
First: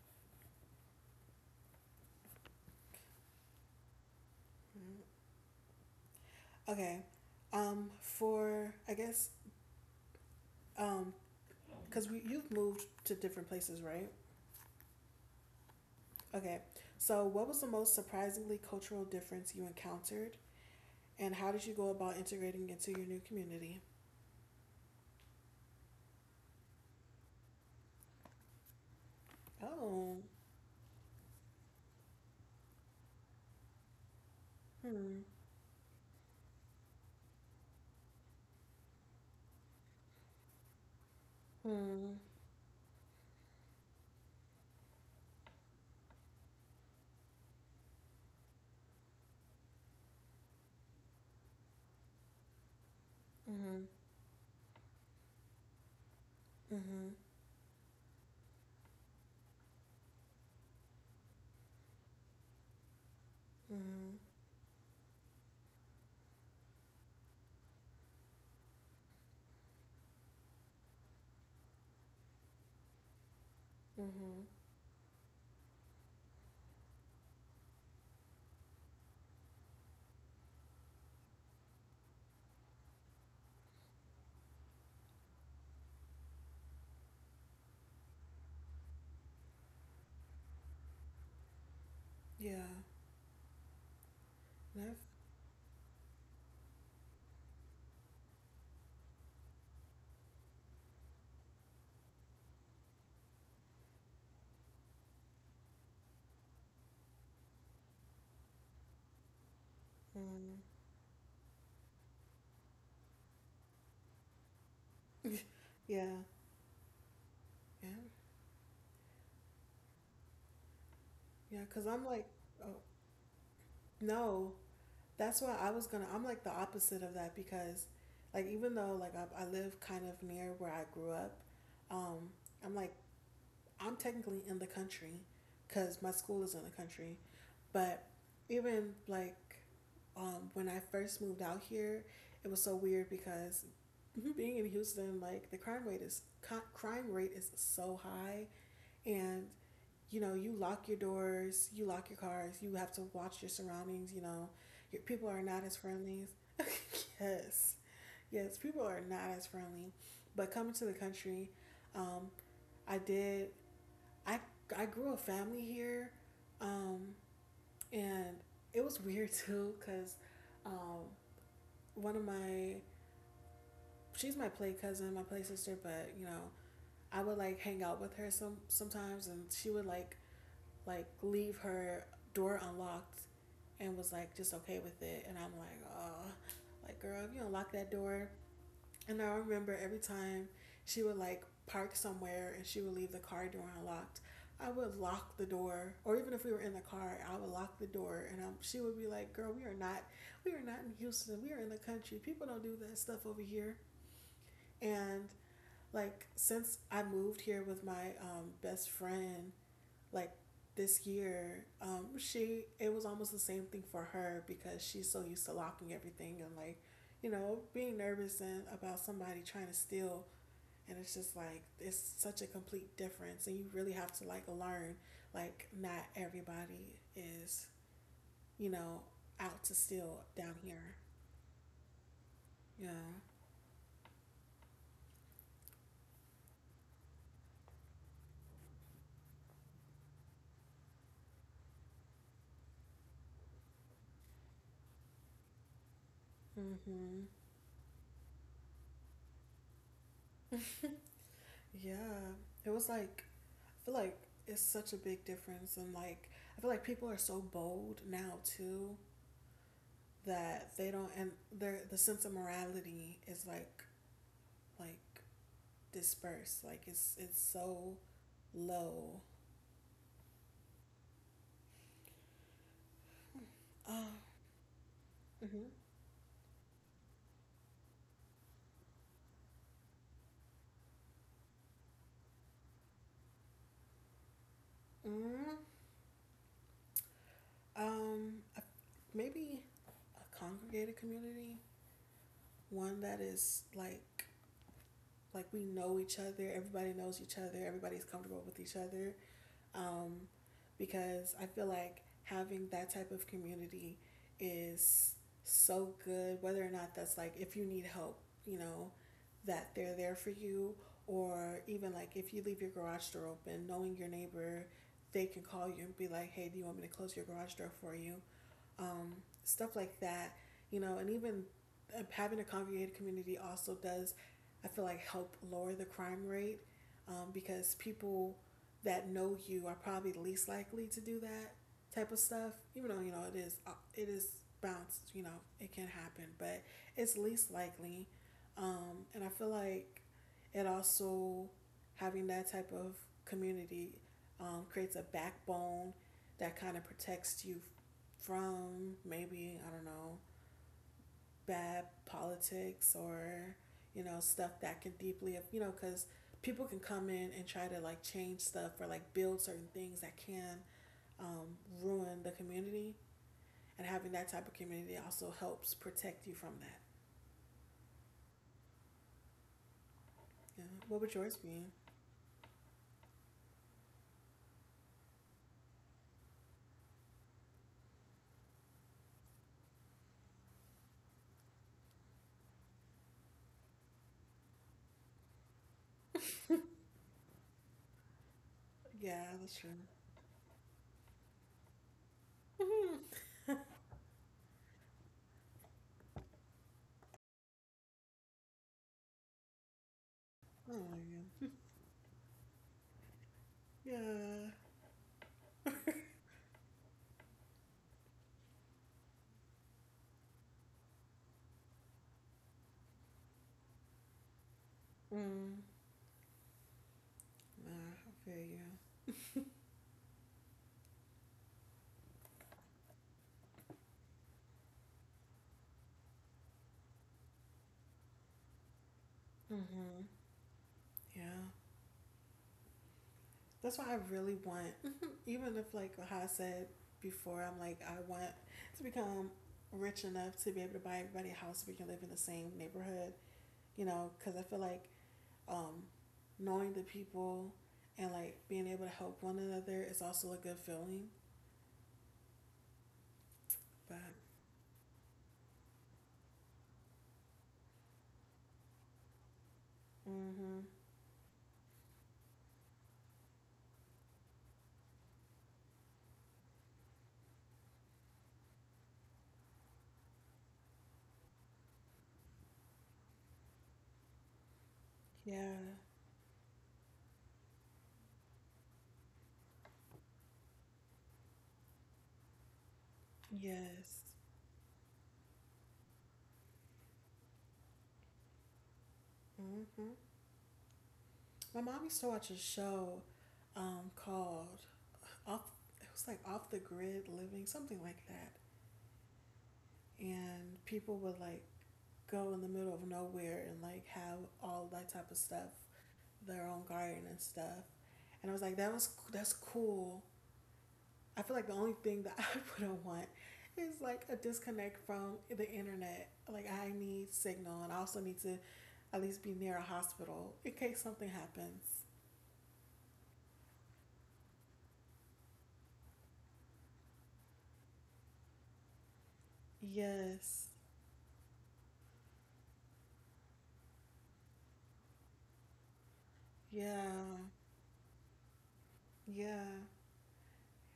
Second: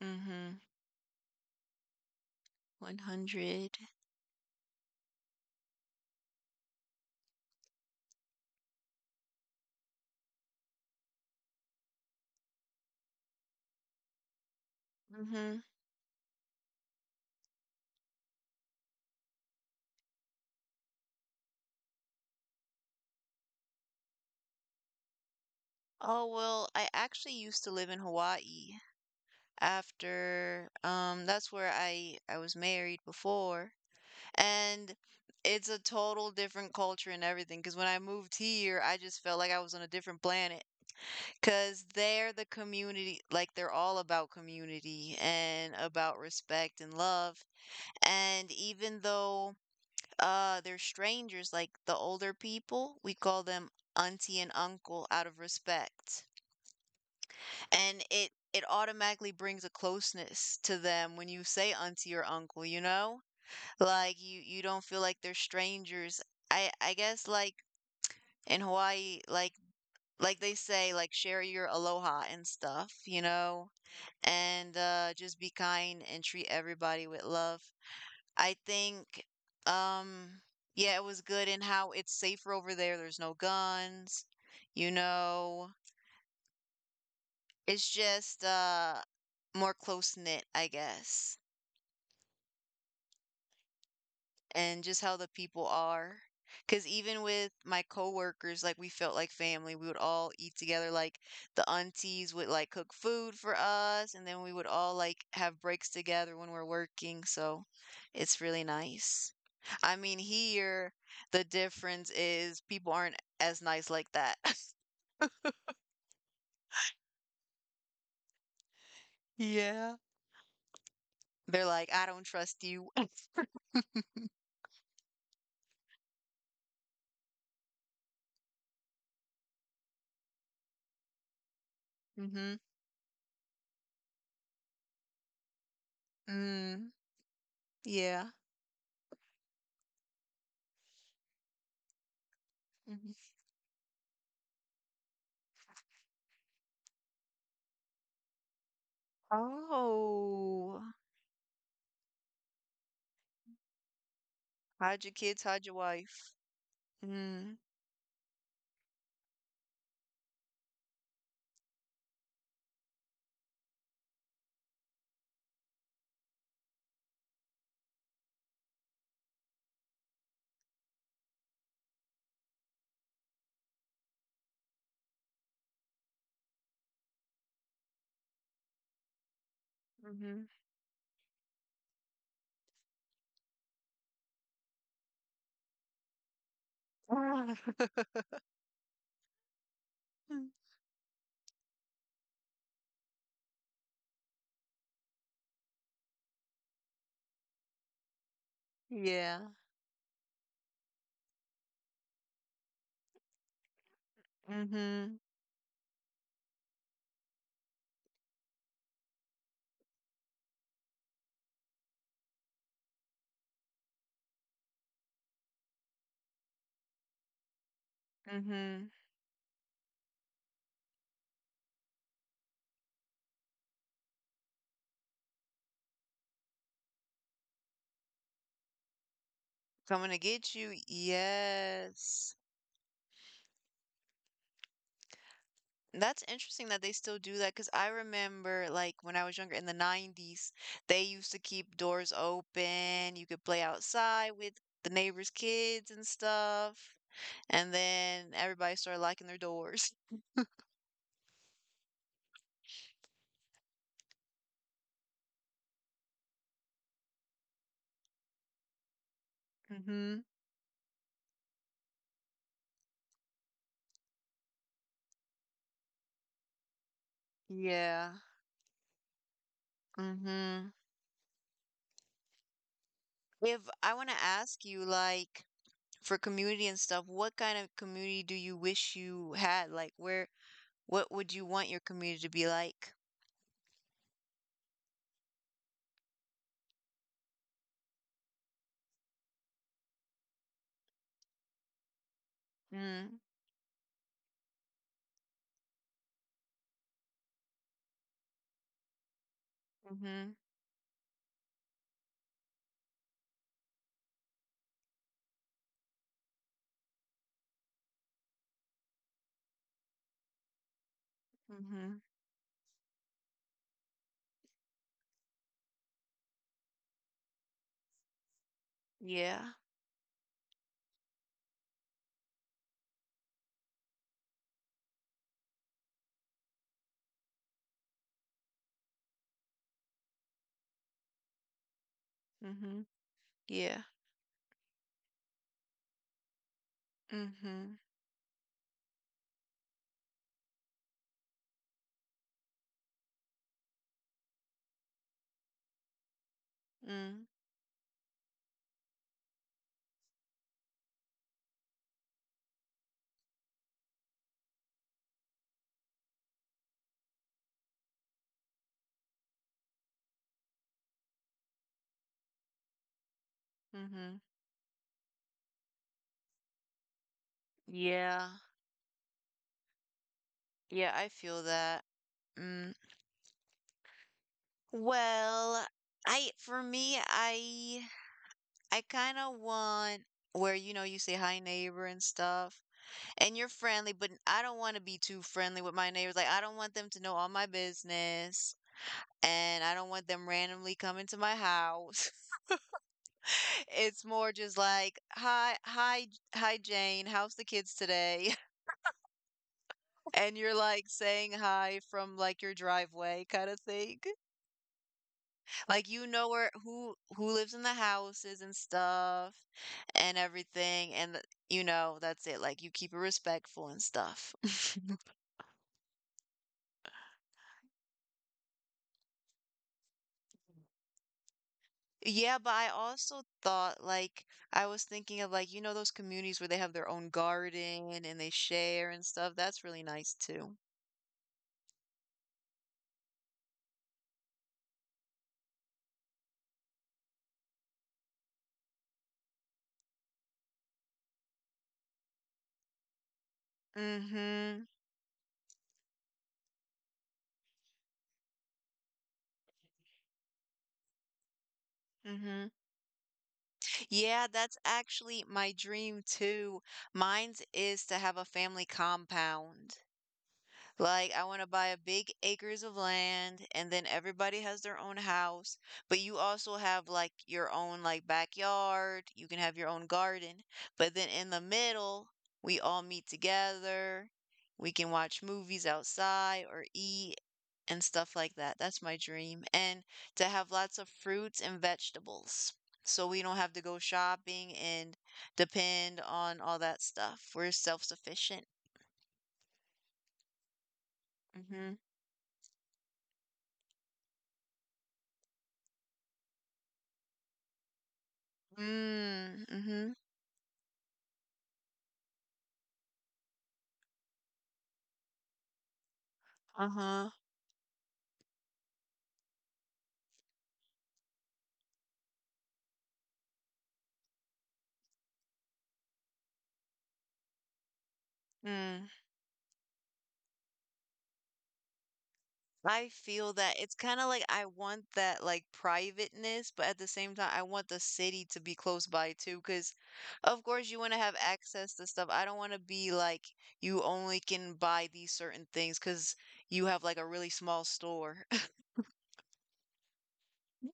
[SPEAKER 2] Mhm. one hundred.
[SPEAKER 1] Mm-hmm. Okay, um, for I guess um, because we you've moved to different places, right?
[SPEAKER 2] Mhm.
[SPEAKER 1] Okay, so what was the most surprisingly cultural difference you encountered, and how did you go about integrating into your new community?
[SPEAKER 2] Oh, well, I actually used to live in Hawaii
[SPEAKER 1] Oh,
[SPEAKER 2] after um that's where I I was married before. And
[SPEAKER 1] hmm,
[SPEAKER 2] it's a total different culture and everything, because when I moved here, I just felt like I was on a different planet, because
[SPEAKER 1] hmm,
[SPEAKER 2] they're the community, like they're all about community and about respect and love. And even though uh they're strangers, like the older people, we call them
[SPEAKER 1] hmm,
[SPEAKER 2] auntie and uncle out of respect.
[SPEAKER 1] hmm,
[SPEAKER 2] And it it automatically brings a closeness to them when you say auntie or uncle, you know?
[SPEAKER 1] hmm,
[SPEAKER 2] Like you you don't feel like they're strangers. I I guess like in Hawaii, like, like they say, like share your aloha and stuff, you know?
[SPEAKER 1] hmm.
[SPEAKER 2] And uh just be kind and treat everybody with love. I think, um, yeah, it was good in how it's safer over there. There's no guns, you know. It's just uh more close knit, I guess.
[SPEAKER 1] Yeah,
[SPEAKER 2] And just
[SPEAKER 1] nev-
[SPEAKER 2] how the people are. Because even with my coworkers, like we felt like family. We would all eat together. Like the aunties would like cook food for us, and then we would all like have breaks together when we're working. So it's really nice. I mean,
[SPEAKER 1] hmm.
[SPEAKER 2] here the difference is people aren't as nice like that.
[SPEAKER 1] Yeah, yeah,
[SPEAKER 2] Yeah.
[SPEAKER 1] yeah,
[SPEAKER 2] They're
[SPEAKER 1] because
[SPEAKER 2] like,
[SPEAKER 1] I'm
[SPEAKER 2] I
[SPEAKER 1] like,
[SPEAKER 2] don't trust
[SPEAKER 1] oh,
[SPEAKER 2] you.
[SPEAKER 1] no, that's why I was gonna. I'm like the opposite of that because, like, even though like I, I live kind of near where I grew up, um,
[SPEAKER 2] Mm-hmm.
[SPEAKER 1] I'm like I'm technically in the country, because my school is in the
[SPEAKER 2] Mm,
[SPEAKER 1] country. But
[SPEAKER 2] yeah.
[SPEAKER 1] even like, um, when I first moved out here, it was so weird
[SPEAKER 2] Hmm.
[SPEAKER 1] because being in Houston, like the crime rate is co- crime rate is so high, and you know, you
[SPEAKER 2] Oh,
[SPEAKER 1] lock your doors, you lock your cars, you have to watch your surroundings, you know. Your
[SPEAKER 2] how'd your
[SPEAKER 1] people are
[SPEAKER 2] kids?
[SPEAKER 1] not
[SPEAKER 2] How'd your
[SPEAKER 1] as friendly.
[SPEAKER 2] wife? Mhm,
[SPEAKER 1] Yes. Yes, people are not as friendly. But coming to the country, um, I did I I grew a family here. Um, and it was weird too cuz um one of my she's my play cousin, my play sister, but you know, I would like hang out with her some sometimes and she would like
[SPEAKER 2] mhm.
[SPEAKER 1] like leave her door unlocked and was like just okay with it and I'm like, oh, like girl if you unlock that door. And I remember every time she would like park somewhere and she would leave the car door unlocked, I would lock the door, or even if we were in the car I would lock the door, and I am she would be like,
[SPEAKER 2] Yeah.
[SPEAKER 1] girl we are not, we are not in Houston, we are in the country, people don't do that stuff over here.
[SPEAKER 2] Mhm,
[SPEAKER 1] And like since I moved here with my um, best friend like this year, um, she it was almost the same thing for her because she's so used to locking everything and like, you know, being nervous and
[SPEAKER 2] mhm.
[SPEAKER 1] about somebody trying to steal, and it's just like it's such a complete difference and you really have to like learn like not everybody is, you know, out to
[SPEAKER 2] Coming to
[SPEAKER 1] steal down
[SPEAKER 2] get you,
[SPEAKER 1] here.
[SPEAKER 2] yes.
[SPEAKER 1] Yeah.
[SPEAKER 2] That's interesting that they still do that. Cause I remember, like, when I was younger in the nineties, they used to keep doors open, you could play outside with the neighbors' kids and stuff,
[SPEAKER 1] Mhm.
[SPEAKER 2] and then everybody started locking their doors.
[SPEAKER 1] It was like I feel like it's such a big difference and like I feel like people are so bold now too
[SPEAKER 2] Mhm.
[SPEAKER 1] that they don't and their the sense of morality is like like dispersed, like it's it's so
[SPEAKER 2] Yeah.
[SPEAKER 1] low.
[SPEAKER 2] Mhm. If I wanna
[SPEAKER 1] Oh,
[SPEAKER 2] ask you, like,
[SPEAKER 1] mm-hmm.
[SPEAKER 2] for community and stuff, what kind of community do you wish you had? Like, where, what would you want your community to be like?
[SPEAKER 1] Mm-hmm. um a, maybe a congregated community, one
[SPEAKER 2] Mm,
[SPEAKER 1] that is like like we know each other, everybody knows each other, everybody's comfortable with each other, um,
[SPEAKER 2] mm-hmm,
[SPEAKER 1] because I feel like having that type of community is so good, whether or not that's like if you need help, you know, that they're there for you, or
[SPEAKER 2] mm-hmm,
[SPEAKER 1] even like if you leave your garage door open, knowing your neighbor, they can call you and be like, hey, do you want me to close your garage door for you? um,
[SPEAKER 2] yeah,
[SPEAKER 1] Stuff like that, you know, and even uh, having a congregated community also does, I feel like, help lower the crime rate, um, because people that know you are probably least likely to do that type of stuff.
[SPEAKER 2] mm-hmm,
[SPEAKER 1] Even though you know it is, uh,
[SPEAKER 2] yeah,
[SPEAKER 1] it is bounced. You know, it can happen, but it's least
[SPEAKER 2] mm-hmm,
[SPEAKER 1] likely. Um, and I feel like it also having that type of community um, creates a backbone that kind of
[SPEAKER 2] mm,
[SPEAKER 1] protects you from maybe, I don't know, bad politics or, you know, stuff that can deeply, you know, because people can come in and try to like change stuff or like build certain things that can um, ruin the community. And having
[SPEAKER 2] mm-hmm,
[SPEAKER 1] that type of community also helps protect you from that.
[SPEAKER 2] yeah,
[SPEAKER 1] Yeah.
[SPEAKER 2] yeah,
[SPEAKER 1] What
[SPEAKER 2] I
[SPEAKER 1] would yours
[SPEAKER 2] feel
[SPEAKER 1] be?
[SPEAKER 2] that. Mm. Well, I, for me, I, I kind of want where, you know, you say hi neighbor and stuff and you're friendly, but I don't want to be too friendly with my neighbors. Like, I don't want them to know all my business.
[SPEAKER 1] Yeah, that's
[SPEAKER 2] And
[SPEAKER 1] true.
[SPEAKER 2] I don't want them randomly coming to my house. It's more just like, "Hi, hi, hi, Jane. How's the kids today?" And you're
[SPEAKER 1] I
[SPEAKER 2] like
[SPEAKER 1] don't know
[SPEAKER 2] saying
[SPEAKER 1] you.
[SPEAKER 2] hi from like your driveway kind of thing.
[SPEAKER 1] Yeah.
[SPEAKER 2] Like you know where who who lives in the houses and stuff and everything and th- you know, that's it. Like you keep it respectful and stuff.
[SPEAKER 1] Mm. Nah, I feel you.
[SPEAKER 2] Yeah, but I also thought like I was thinking of like you know those communities where they have their own garden and they share and stuff. That's really
[SPEAKER 1] Mm-hmm.
[SPEAKER 2] nice too.
[SPEAKER 1] Yeah. That's what I really want. Mm-hmm. Even if, like how I said before, I'm like, I want to become rich enough to be able to buy everybody a house so we can live in the same neighborhood, you know, because I feel
[SPEAKER 2] Mm-hmm.
[SPEAKER 1] like um, knowing the people and like being able to help one another is also a good feeling.
[SPEAKER 2] Mm-hmm.
[SPEAKER 1] But,
[SPEAKER 2] Yeah, that's actually my dream too. Mine's is to have a family compound.
[SPEAKER 1] mm-hmm,
[SPEAKER 2] Like, I want to buy a big acres of land, and then everybody has their own house, but you also have like your own like backyard, you can have your own garden, but then in the middle, we all meet together. We can watch movies
[SPEAKER 1] yeah,
[SPEAKER 2] outside or eat and stuff like that. That's my dream. And to have lots of fruits and vegetables. So we don't have to go
[SPEAKER 1] yes.
[SPEAKER 2] shopping and depend on all that stuff. We're self-sufficient.
[SPEAKER 1] Mm-hmm. My
[SPEAKER 2] Mm-hmm.
[SPEAKER 1] mom used to watch a show um, called Off, it was like Off the Grid Living, something like that.
[SPEAKER 2] Mm, mm-hmm.
[SPEAKER 1] And people would like go in the middle of nowhere and like have all that type of stuff, their own garden
[SPEAKER 2] Uh-huh.
[SPEAKER 1] and stuff. And I was like, that was that's cool. I feel like the only thing that I wouldn't want is like a disconnect from the internet. Like I need signal and I also need to
[SPEAKER 2] Mm.
[SPEAKER 1] at least be near a hospital in case something happens.
[SPEAKER 2] I feel that it's kind of like I want that like privateness, but at the same time, I want the city to be close by too, because of
[SPEAKER 1] Yes.
[SPEAKER 2] course you want to have access to stuff. I don't want to be like you only can buy these certain things because you have like a
[SPEAKER 1] Yeah.
[SPEAKER 2] really small store.
[SPEAKER 1] Yeah.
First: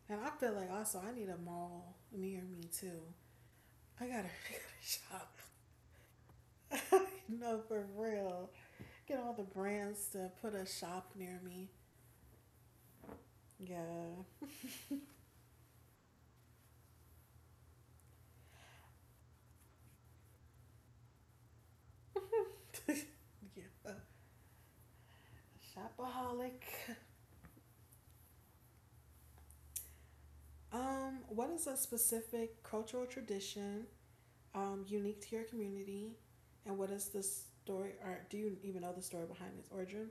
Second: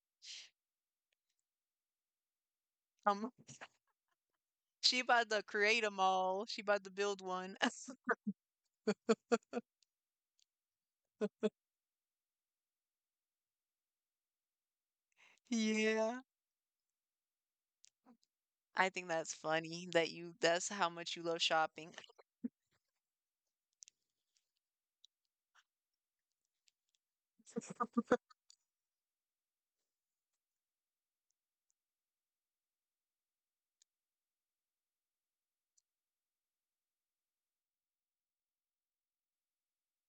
[SPEAKER 1] And I feel like also I need a mall near me too.
[SPEAKER 2] Um,
[SPEAKER 1] I gotta, I gotta
[SPEAKER 2] she about
[SPEAKER 1] shop.
[SPEAKER 2] to create a mall. She about to build one.
[SPEAKER 1] No, for real. Get all the brands to put a shop near me. Yeah,
[SPEAKER 2] Yeah. I think that's funny that you that's how much you love shopping.
[SPEAKER 1] yeah. Uh, shopaholic. Um, what is a specific cultural tradition um, unique to your community, and what is the story, or do you even know the story behind its origin?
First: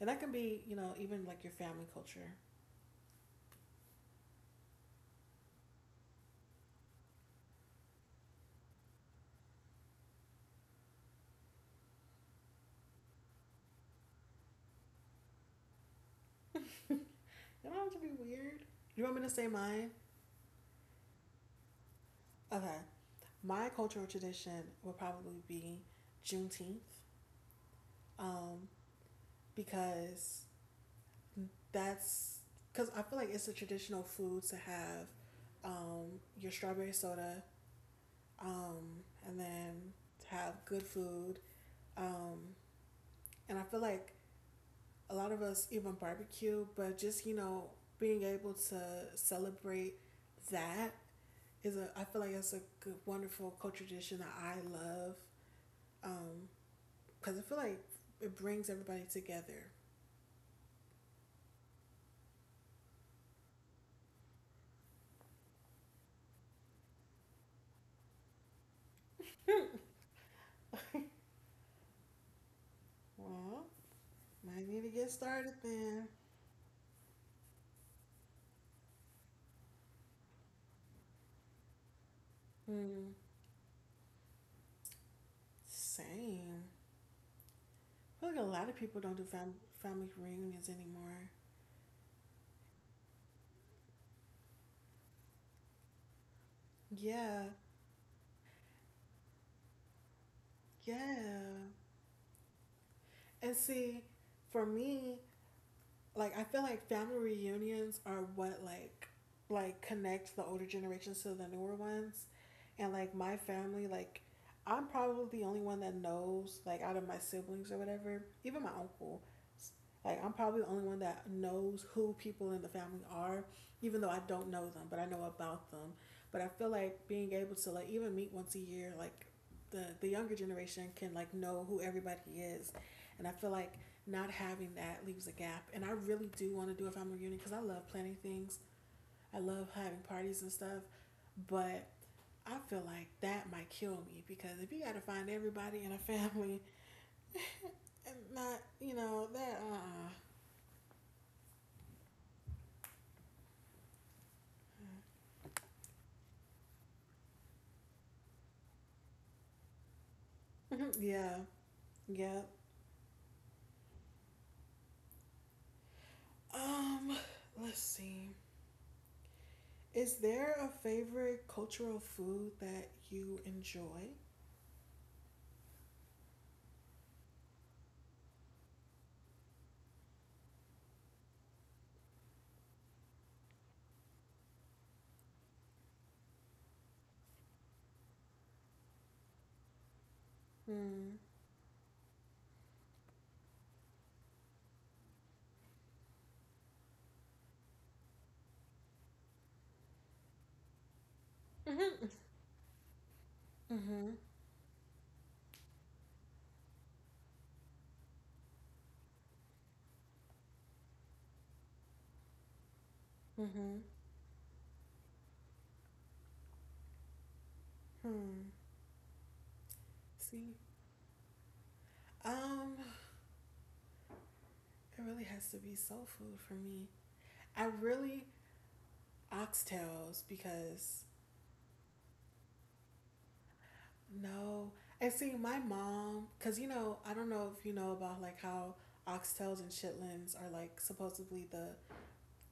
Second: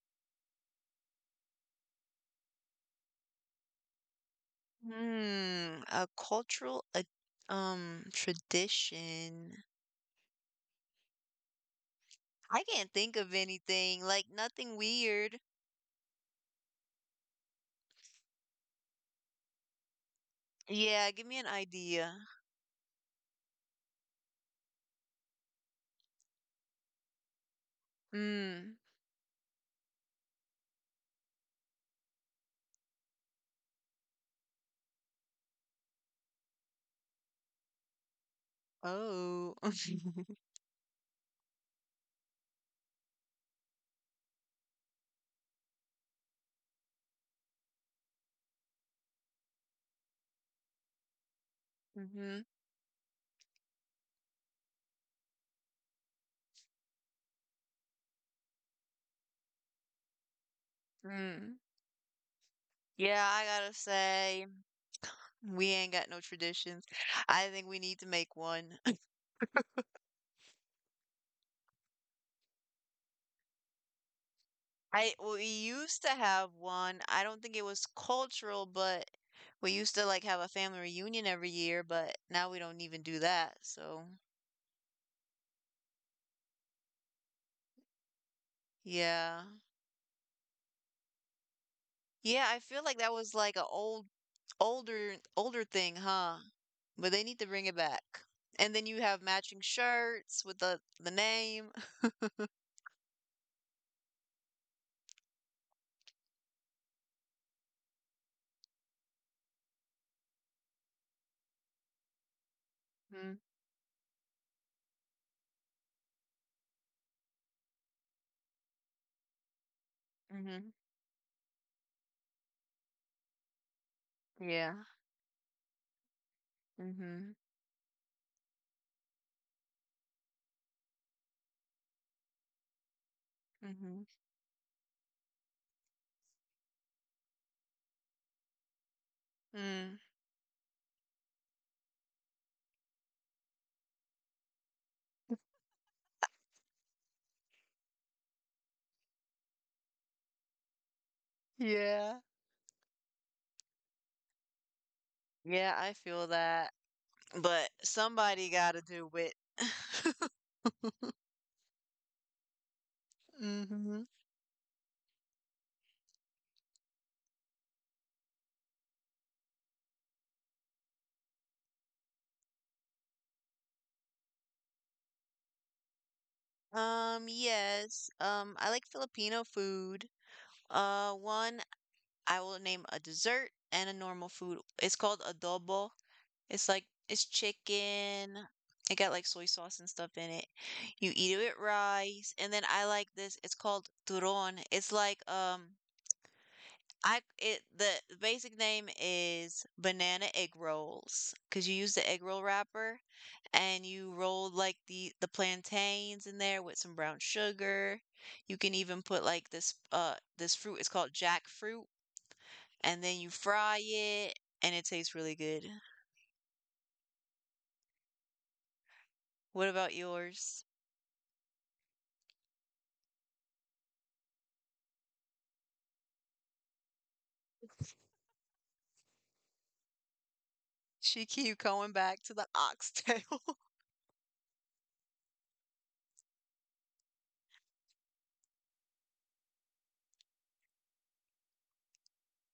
[SPEAKER 1] And that can be, you know, even like your family culture.
[SPEAKER 2] Hmm, a cultural a um tradition. I can't think of anything, like nothing weird.
[SPEAKER 1] You don't have to be weird. You want me to say mine?
[SPEAKER 2] Yeah, give me an idea.
[SPEAKER 1] Okay, my cultural tradition would probably be Juneteenth, um,
[SPEAKER 2] Mm.
[SPEAKER 1] because that's because I feel like it's a traditional food to have um, your strawberry soda um, and
[SPEAKER 2] Oh.
[SPEAKER 1] then to have good food. Um, and I feel like a lot of us even barbecue, but just, you know, being able to celebrate that is a, I feel like
[SPEAKER 2] Mm-hmm.
[SPEAKER 1] it's a good, wonderful cultural tradition that I love. Um, because I feel like it brings everybody together.
[SPEAKER 2] Mm. Yeah, I gotta say, we ain't got no traditions. I think we need to make one.
[SPEAKER 1] Well, might need to get
[SPEAKER 2] I We
[SPEAKER 1] started
[SPEAKER 2] used
[SPEAKER 1] then.
[SPEAKER 2] to have one. I don't think it was cultural, but we used to like have a family reunion every year, but now we don't even
[SPEAKER 1] Mm,
[SPEAKER 2] do that. So,
[SPEAKER 1] same. I feel like a lot of people don't do
[SPEAKER 2] yeah.
[SPEAKER 1] fam- family reunions anymore.
[SPEAKER 2] Yeah, I feel like that was like a old, older, older thing, huh? But they need to
[SPEAKER 1] Yeah,
[SPEAKER 2] bring it back. And then you have matching shirts with the the
[SPEAKER 1] yeah.
[SPEAKER 2] name.
[SPEAKER 1] And see, for me, like I feel like family reunions are what like like connects the older generations to the newer ones, and like
[SPEAKER 2] Mm,
[SPEAKER 1] my family, like I'm probably the only one that knows, like, out of my siblings or whatever, even my uncle. Like I'm probably
[SPEAKER 2] mhm.
[SPEAKER 1] the only one that knows who people in the family are, even though I don't know
[SPEAKER 2] Yeah.
[SPEAKER 1] them, but I know about them. But I feel like
[SPEAKER 2] Mhm.
[SPEAKER 1] being able to like even meet once a year, like the the younger generation can like know who everybody is, and I feel like
[SPEAKER 2] Mhm.
[SPEAKER 1] not having that leaves a gap. And I really do want to do a family reunion because I love planning things. I love
[SPEAKER 2] Mm.
[SPEAKER 1] having parties and stuff. But I feel like that might kill me because if you got to find everybody in a family and not, you know, that,
[SPEAKER 2] Yeah. Yeah, I feel that. But somebody gotta do it.
[SPEAKER 1] uh uh yeah, yeah.
[SPEAKER 2] Mhm.
[SPEAKER 1] Um, let's see. Is there a favorite cultural food that you enjoy?
[SPEAKER 2] Um, yes. Um, I like Filipino food. Uh, one, I will name a dessert and a normal food. It's called adobo. It's like it's chicken. It got like soy sauce and stuff in it. You
[SPEAKER 1] Hmm.
[SPEAKER 2] eat it with rice, and then I like this. It's called turón. It's like, um, I it the basic name is banana egg rolls because you use
[SPEAKER 1] Mm-hmm.
[SPEAKER 2] the egg roll wrapper, and you
[SPEAKER 1] Mm-hmm.
[SPEAKER 2] roll like the the plantains in there with some brown sugar. You can even put like this uh this fruit. It's called jackfruit, and then you fry
[SPEAKER 1] Mm-hmm.
[SPEAKER 2] it, and it tastes really good.
[SPEAKER 1] Hmm.
[SPEAKER 2] What about
[SPEAKER 1] See?
[SPEAKER 2] yours?
[SPEAKER 1] Um, It really has to be soul food for me. I really, oxtails because
[SPEAKER 2] She keep going back to the oxtail.
[SPEAKER 1] no. And see, my mom, because you know, I don't know if you know about like how oxtails and chitlins are like supposedly the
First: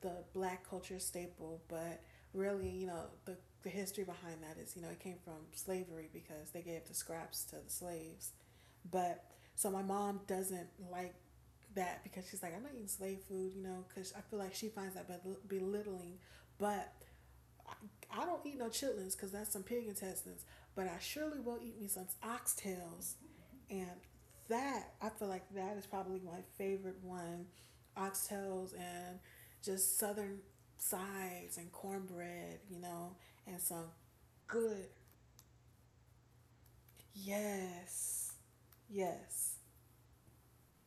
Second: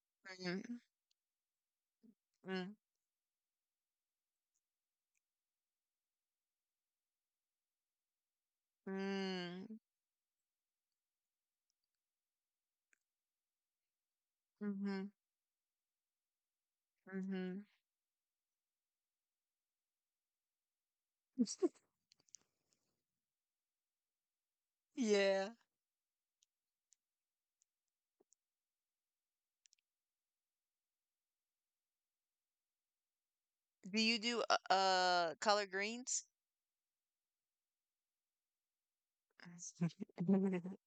[SPEAKER 1] the black
[SPEAKER 2] Mm,
[SPEAKER 1] culture staple, but really,
[SPEAKER 2] mm,
[SPEAKER 1] you know, the the history behind that is, you know, it came from slavery because they gave the scraps to the slaves. But so
[SPEAKER 2] mm,
[SPEAKER 1] my mom doesn't like that because she's like, I'm not eating slave food, you know, because I feel like she finds that
[SPEAKER 2] mhm,
[SPEAKER 1] bel- belittling. But
[SPEAKER 2] mhm.
[SPEAKER 1] I, I don't eat no chitlins because that's some pig intestines. But I surely will eat me some oxtails, and that, I feel like
[SPEAKER 2] Yeah.
[SPEAKER 1] that is probably my favorite one, oxtails and just southern sides and cornbread, you know, and some
[SPEAKER 2] Do you do, uh
[SPEAKER 1] good.
[SPEAKER 2] uh, collard greens?
[SPEAKER 1] Yes, yes.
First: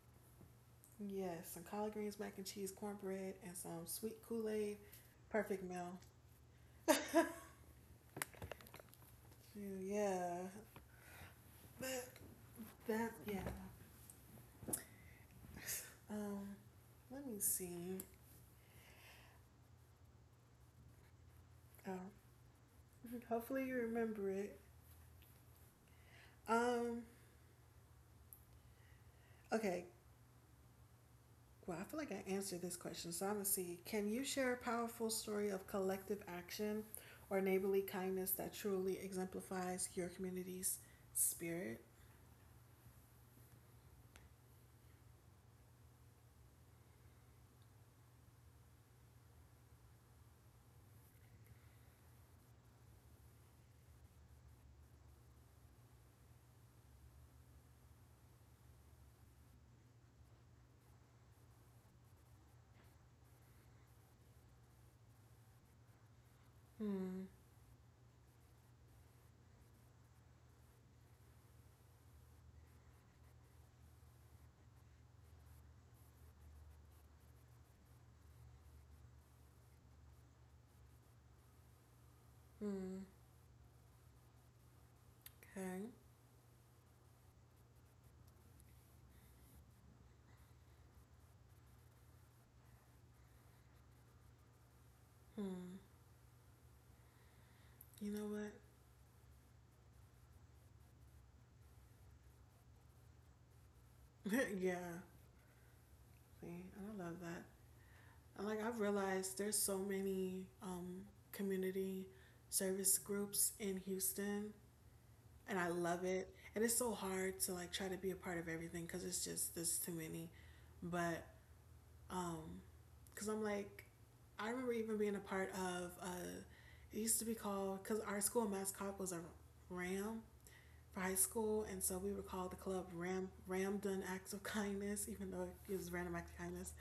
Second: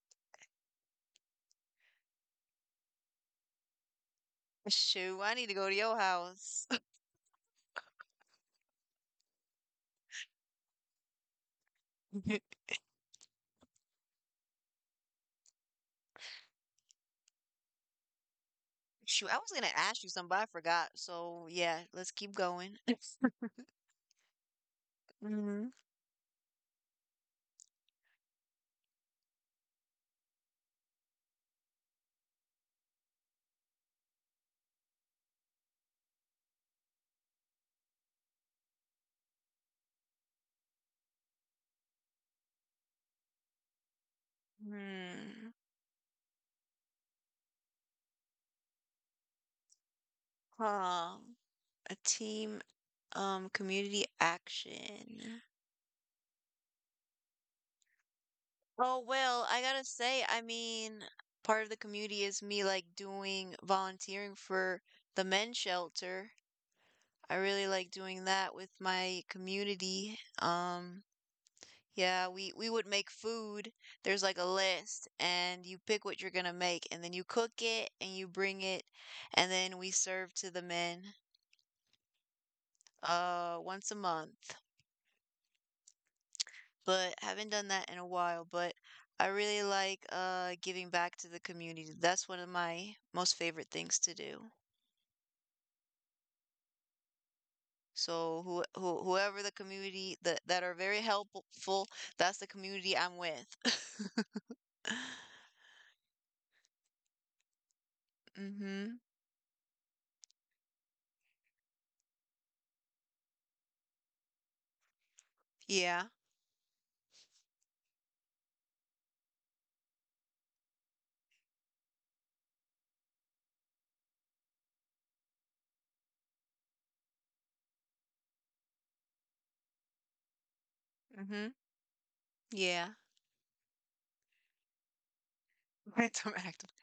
[SPEAKER 1] Yes, some collard greens, mac and cheese, cornbread, and some sweet Kool Aid.
[SPEAKER 2] Shoot, I need to
[SPEAKER 1] Perfect
[SPEAKER 2] go to your
[SPEAKER 1] meal.
[SPEAKER 2] house.
[SPEAKER 1] Yeah, that, that, yeah. Um, Let me see.
[SPEAKER 2] Shoot, I was gonna ask you something, but I forgot, so, yeah, let's
[SPEAKER 1] Um,
[SPEAKER 2] keep going.
[SPEAKER 1] hopefully you remember it.
[SPEAKER 2] Mhm,
[SPEAKER 1] Um, okay. Well, I feel like I answered this question, so I'm gonna see. Can you share a powerful story of collective action or neighborly kindness that truly exemplifies your community's spirit?
[SPEAKER 2] hmm, huh, a team, um, community action. Oh, well, I gotta say, I mean, part of the community is me like doing volunteering for the men's shelter.
[SPEAKER 1] Hmm.
[SPEAKER 2] I really like doing that with my community. Um, yeah, we we would make food. There's like a list and you pick what you're gonna make and then you cook it and you bring it and then we serve to the men
[SPEAKER 1] Hmm.
[SPEAKER 2] uh once a month.
[SPEAKER 1] Okay.
[SPEAKER 2] But haven't done that in a while. But I really like uh giving back to the community. That's one of my most favorite things to do.
[SPEAKER 1] Hmm. You know
[SPEAKER 2] So
[SPEAKER 1] what?
[SPEAKER 2] who, who whoever the community that that are very helpful, that's the community I'm with.
[SPEAKER 1] yeah. Exactly. And I love that. And like I've
[SPEAKER 2] Mm-hmm.
[SPEAKER 1] realized there's so many um, community service groups in Houston, and I
[SPEAKER 2] Yeah.
[SPEAKER 1] love it. And it's so hard to like try to be a part of everything cuz it's just there's too many. But um cuz I'm like, I remember even being a part of uh it used to be called, cuz our school mascot was a ram for high
[SPEAKER 2] Mm-hmm.
[SPEAKER 1] school, and so we were called the
[SPEAKER 2] Yeah.
[SPEAKER 1] club Ram Ram Done Acts of Kindness, even though it was random
[SPEAKER 2] Some
[SPEAKER 1] acts of
[SPEAKER 2] active.
[SPEAKER 1] kindness.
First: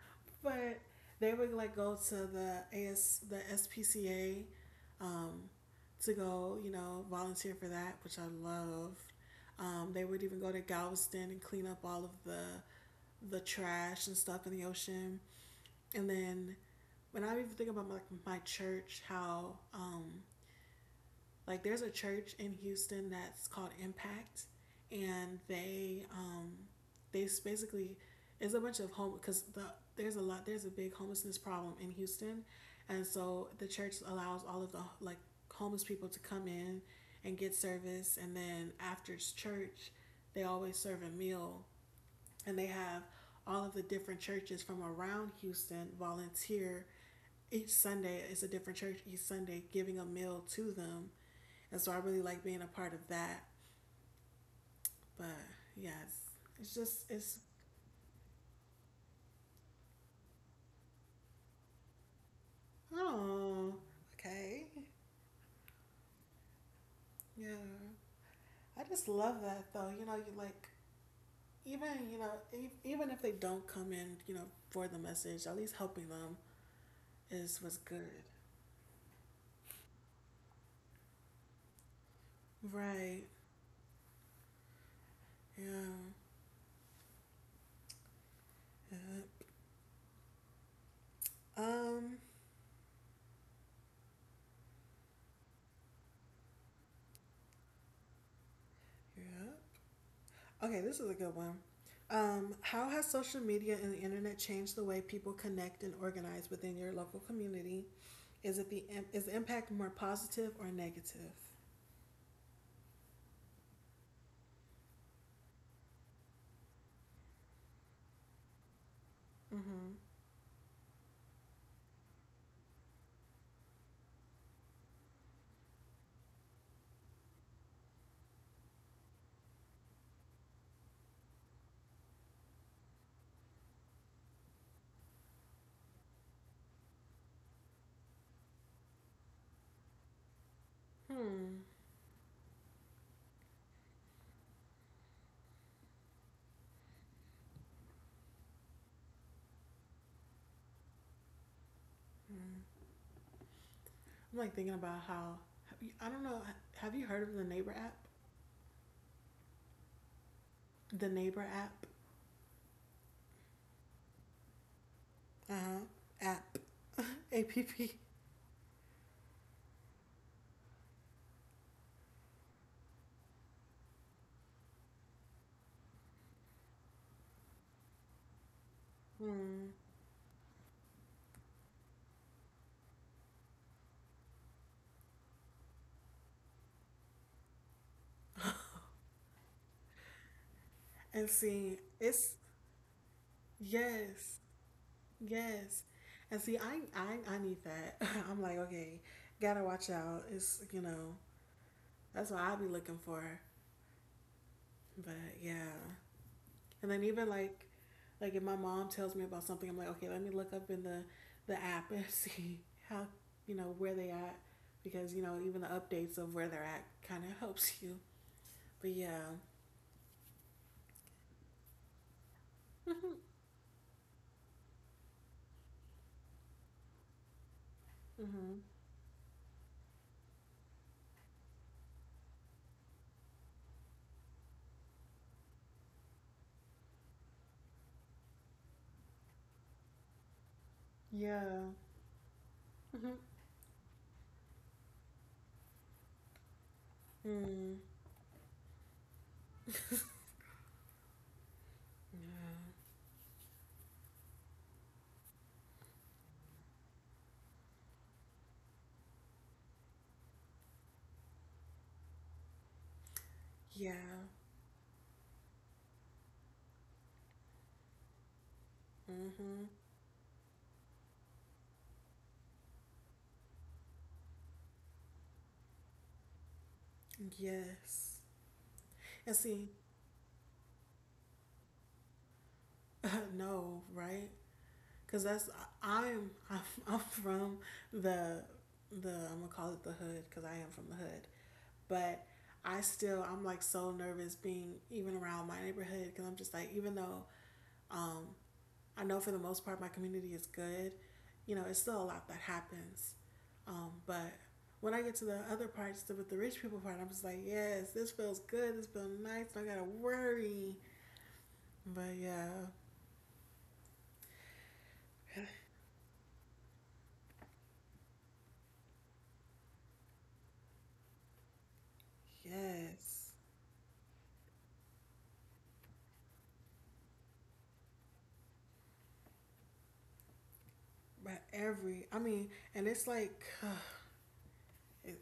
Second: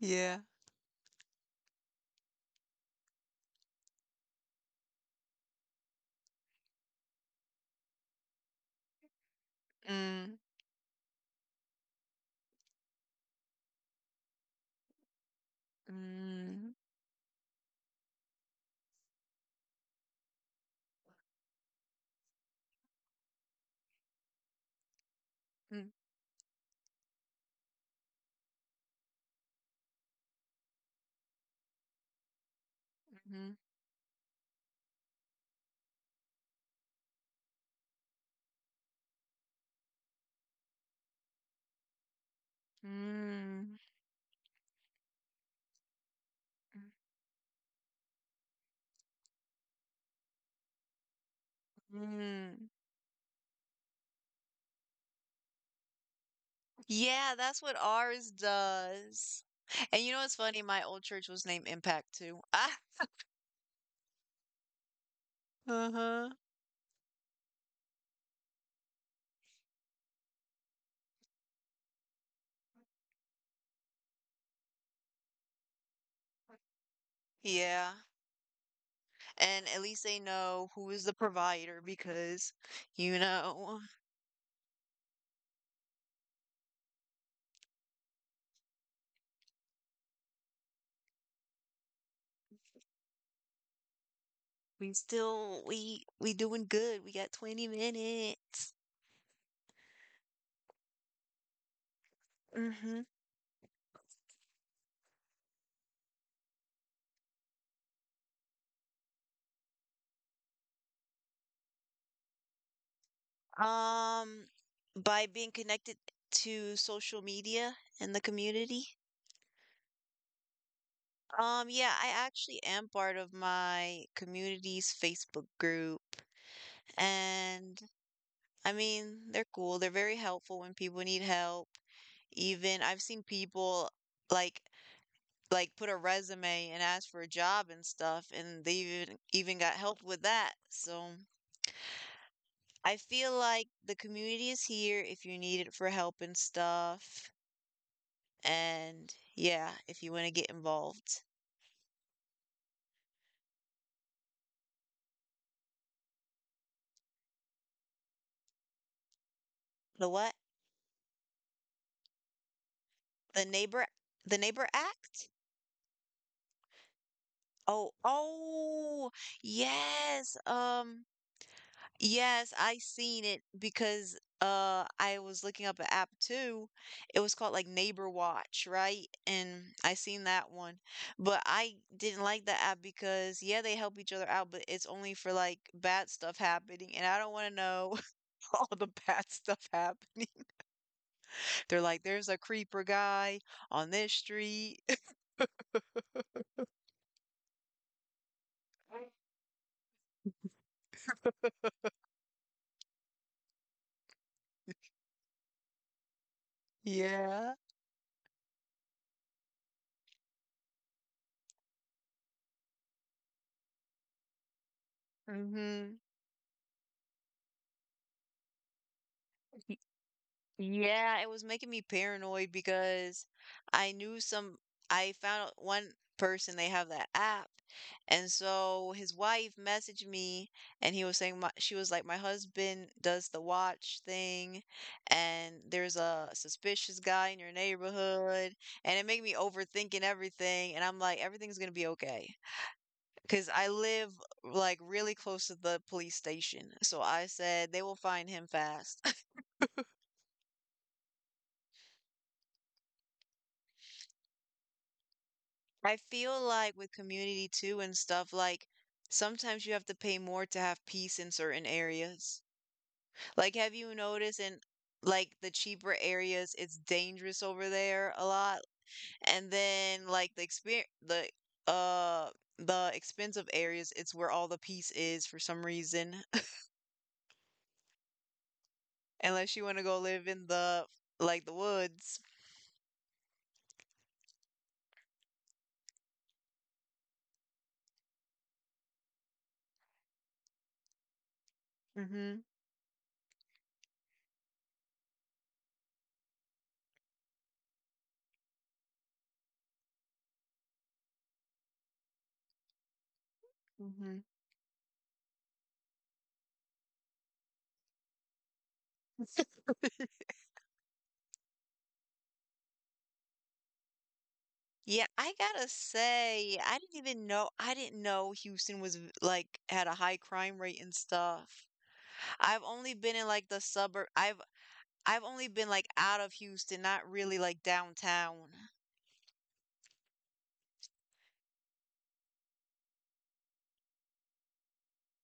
[SPEAKER 2] Yeah.
[SPEAKER 1] But they would like go to the A S the S P C A to go, you know, volunteer for that, which I loved. Um, they would
[SPEAKER 2] Mm.
[SPEAKER 1] even go to Galveston and clean up all of the the trash and stuff in the ocean. And then
[SPEAKER 2] Mm.
[SPEAKER 1] when I even think about my, my church, how um, like there's a church in Houston that's called Impact, and
[SPEAKER 2] Mm.
[SPEAKER 1] they um, they basically, it's a bunch of home because the there's a lot there's a big homelessness problem in Houston, and so the church allows all of the like homeless people to come in and get service, and then after church, they always serve a meal, and they have all of
[SPEAKER 2] Mm.
[SPEAKER 1] the different churches from around Houston
[SPEAKER 2] Mm.
[SPEAKER 1] volunteer each Sunday. It's a different church each Sunday giving a meal to them, and so I really like being
[SPEAKER 2] Mm.
[SPEAKER 1] a part of that. But yes, it's just,
[SPEAKER 2] Yeah,
[SPEAKER 1] it's,
[SPEAKER 2] that's what ours does. And you know what's funny? My old church was named Impact too. Ah,
[SPEAKER 1] oh, okay.
[SPEAKER 2] uh-huh.
[SPEAKER 1] Yeah. I just love that though. You know, you like, even, you know, e- even if they don't come in, you know, for the message, at least helping them is what's
[SPEAKER 2] Yeah.
[SPEAKER 1] good.
[SPEAKER 2] And at least they know who is the provider because, you
[SPEAKER 1] Right.
[SPEAKER 2] know,
[SPEAKER 1] Yeah. Yeah. Um,
[SPEAKER 2] we still we we doing good. We got twenty minutes.
[SPEAKER 1] yeah. Okay, this is a good one. Um, how
[SPEAKER 2] Mm-hmm.
[SPEAKER 1] has social media and the internet changed the way people connect and organize within your local community? Is it the is the impact more positive or negative?
[SPEAKER 2] Um, by being connected to social media and the community.
[SPEAKER 1] Mm-hmm.
[SPEAKER 2] Um, yeah, I actually am part of my community's Facebook group, and I mean, they're cool. They're very helpful when people need help. Even I've seen people like like put a resume and ask for a job and stuff, and they even even got help with that. So
[SPEAKER 1] Hmm.
[SPEAKER 2] I feel like the community is here if you need it for help and stuff. And yeah, if you want to get involved.
[SPEAKER 1] Hmm. I'm like thinking about how have you— I don't know. Have you heard of the neighbor app?
[SPEAKER 2] The what?
[SPEAKER 1] The neighbor app.
[SPEAKER 2] The neighbor the neighbor act?
[SPEAKER 1] Uh huh. App. App.
[SPEAKER 2] Oh, oh, yes. Um Yes, I seen it because uh I was looking up an app too. It was called like Neighbor Watch, right? And
[SPEAKER 1] Hmm.
[SPEAKER 2] I seen that one. But I didn't like that app because yeah, they help each other out, but it's only for like bad stuff happening and I don't want to know all the bad stuff happening.
[SPEAKER 1] And see,
[SPEAKER 2] They're like there's
[SPEAKER 1] it's
[SPEAKER 2] a creeper guy on this
[SPEAKER 1] yes,
[SPEAKER 2] street.
[SPEAKER 1] yes. And see, I I I need that. I'm like, okay, gotta watch out. It's, you know, that's what I'll be looking for. But yeah. And then even
[SPEAKER 2] Yeah.
[SPEAKER 1] like like if my mom tells me about something, I'm like, okay, let me look up in the the app and see how, you know, where they at, because you know, even the
[SPEAKER 2] Mhm.
[SPEAKER 1] updates of where they're at kind of helps you. But yeah,
[SPEAKER 2] Yeah, it was making me paranoid because I knew some, I found out one person, they have that app. And
[SPEAKER 1] mm-hmm.
[SPEAKER 2] so his wife messaged me and he was saying, my, she was like, my husband does the watch thing and there's a suspicious guy in your neighborhood. And it made me overthinking everything. And I'm like, everything's
[SPEAKER 1] Yeah,
[SPEAKER 2] going to be okay.
[SPEAKER 1] mm-hmm.
[SPEAKER 2] Because I live like really close to the police station. So I said,
[SPEAKER 1] Mm.
[SPEAKER 2] they will find him fast.
[SPEAKER 1] Yeah,
[SPEAKER 2] I feel like with community too and stuff, like sometimes you have to pay more to have peace in certain areas. Like, have you
[SPEAKER 1] yeah,
[SPEAKER 2] noticed in like the cheaper areas, it's dangerous over there a lot, and
[SPEAKER 1] mm-hmm.
[SPEAKER 2] then like the experience, the uh, the expensive areas, it's where all the peace is for some reason,
[SPEAKER 1] Yes. And
[SPEAKER 2] unless you
[SPEAKER 1] see,
[SPEAKER 2] want to go live in the like the woods.
[SPEAKER 1] uh, no, right? Because that's, I'm, I'm I'm from the the I'm gonna call it the hood, because I am from the hood, but
[SPEAKER 2] Mm-hmm.
[SPEAKER 1] I still, I'm like so nervous being even around my neighborhood, because I'm just like, even though um, I know for the most part my community is good, you know, it's still a lot that happens. Um,
[SPEAKER 2] Mm-hmm.
[SPEAKER 1] but when I get to the other parts, the, with the rich people part, I'm just like, yes, this feels good, this feels nice, I gotta worry. But yeah,
[SPEAKER 2] Yeah, I gotta say, I didn't even know I didn't know Houston was v- like had a high crime rate and stuff. I've only been in
[SPEAKER 1] yes,
[SPEAKER 2] like the suburb. I've I've only been like out of Houston, not really like downtown.
[SPEAKER 1] but every, I mean, and it's like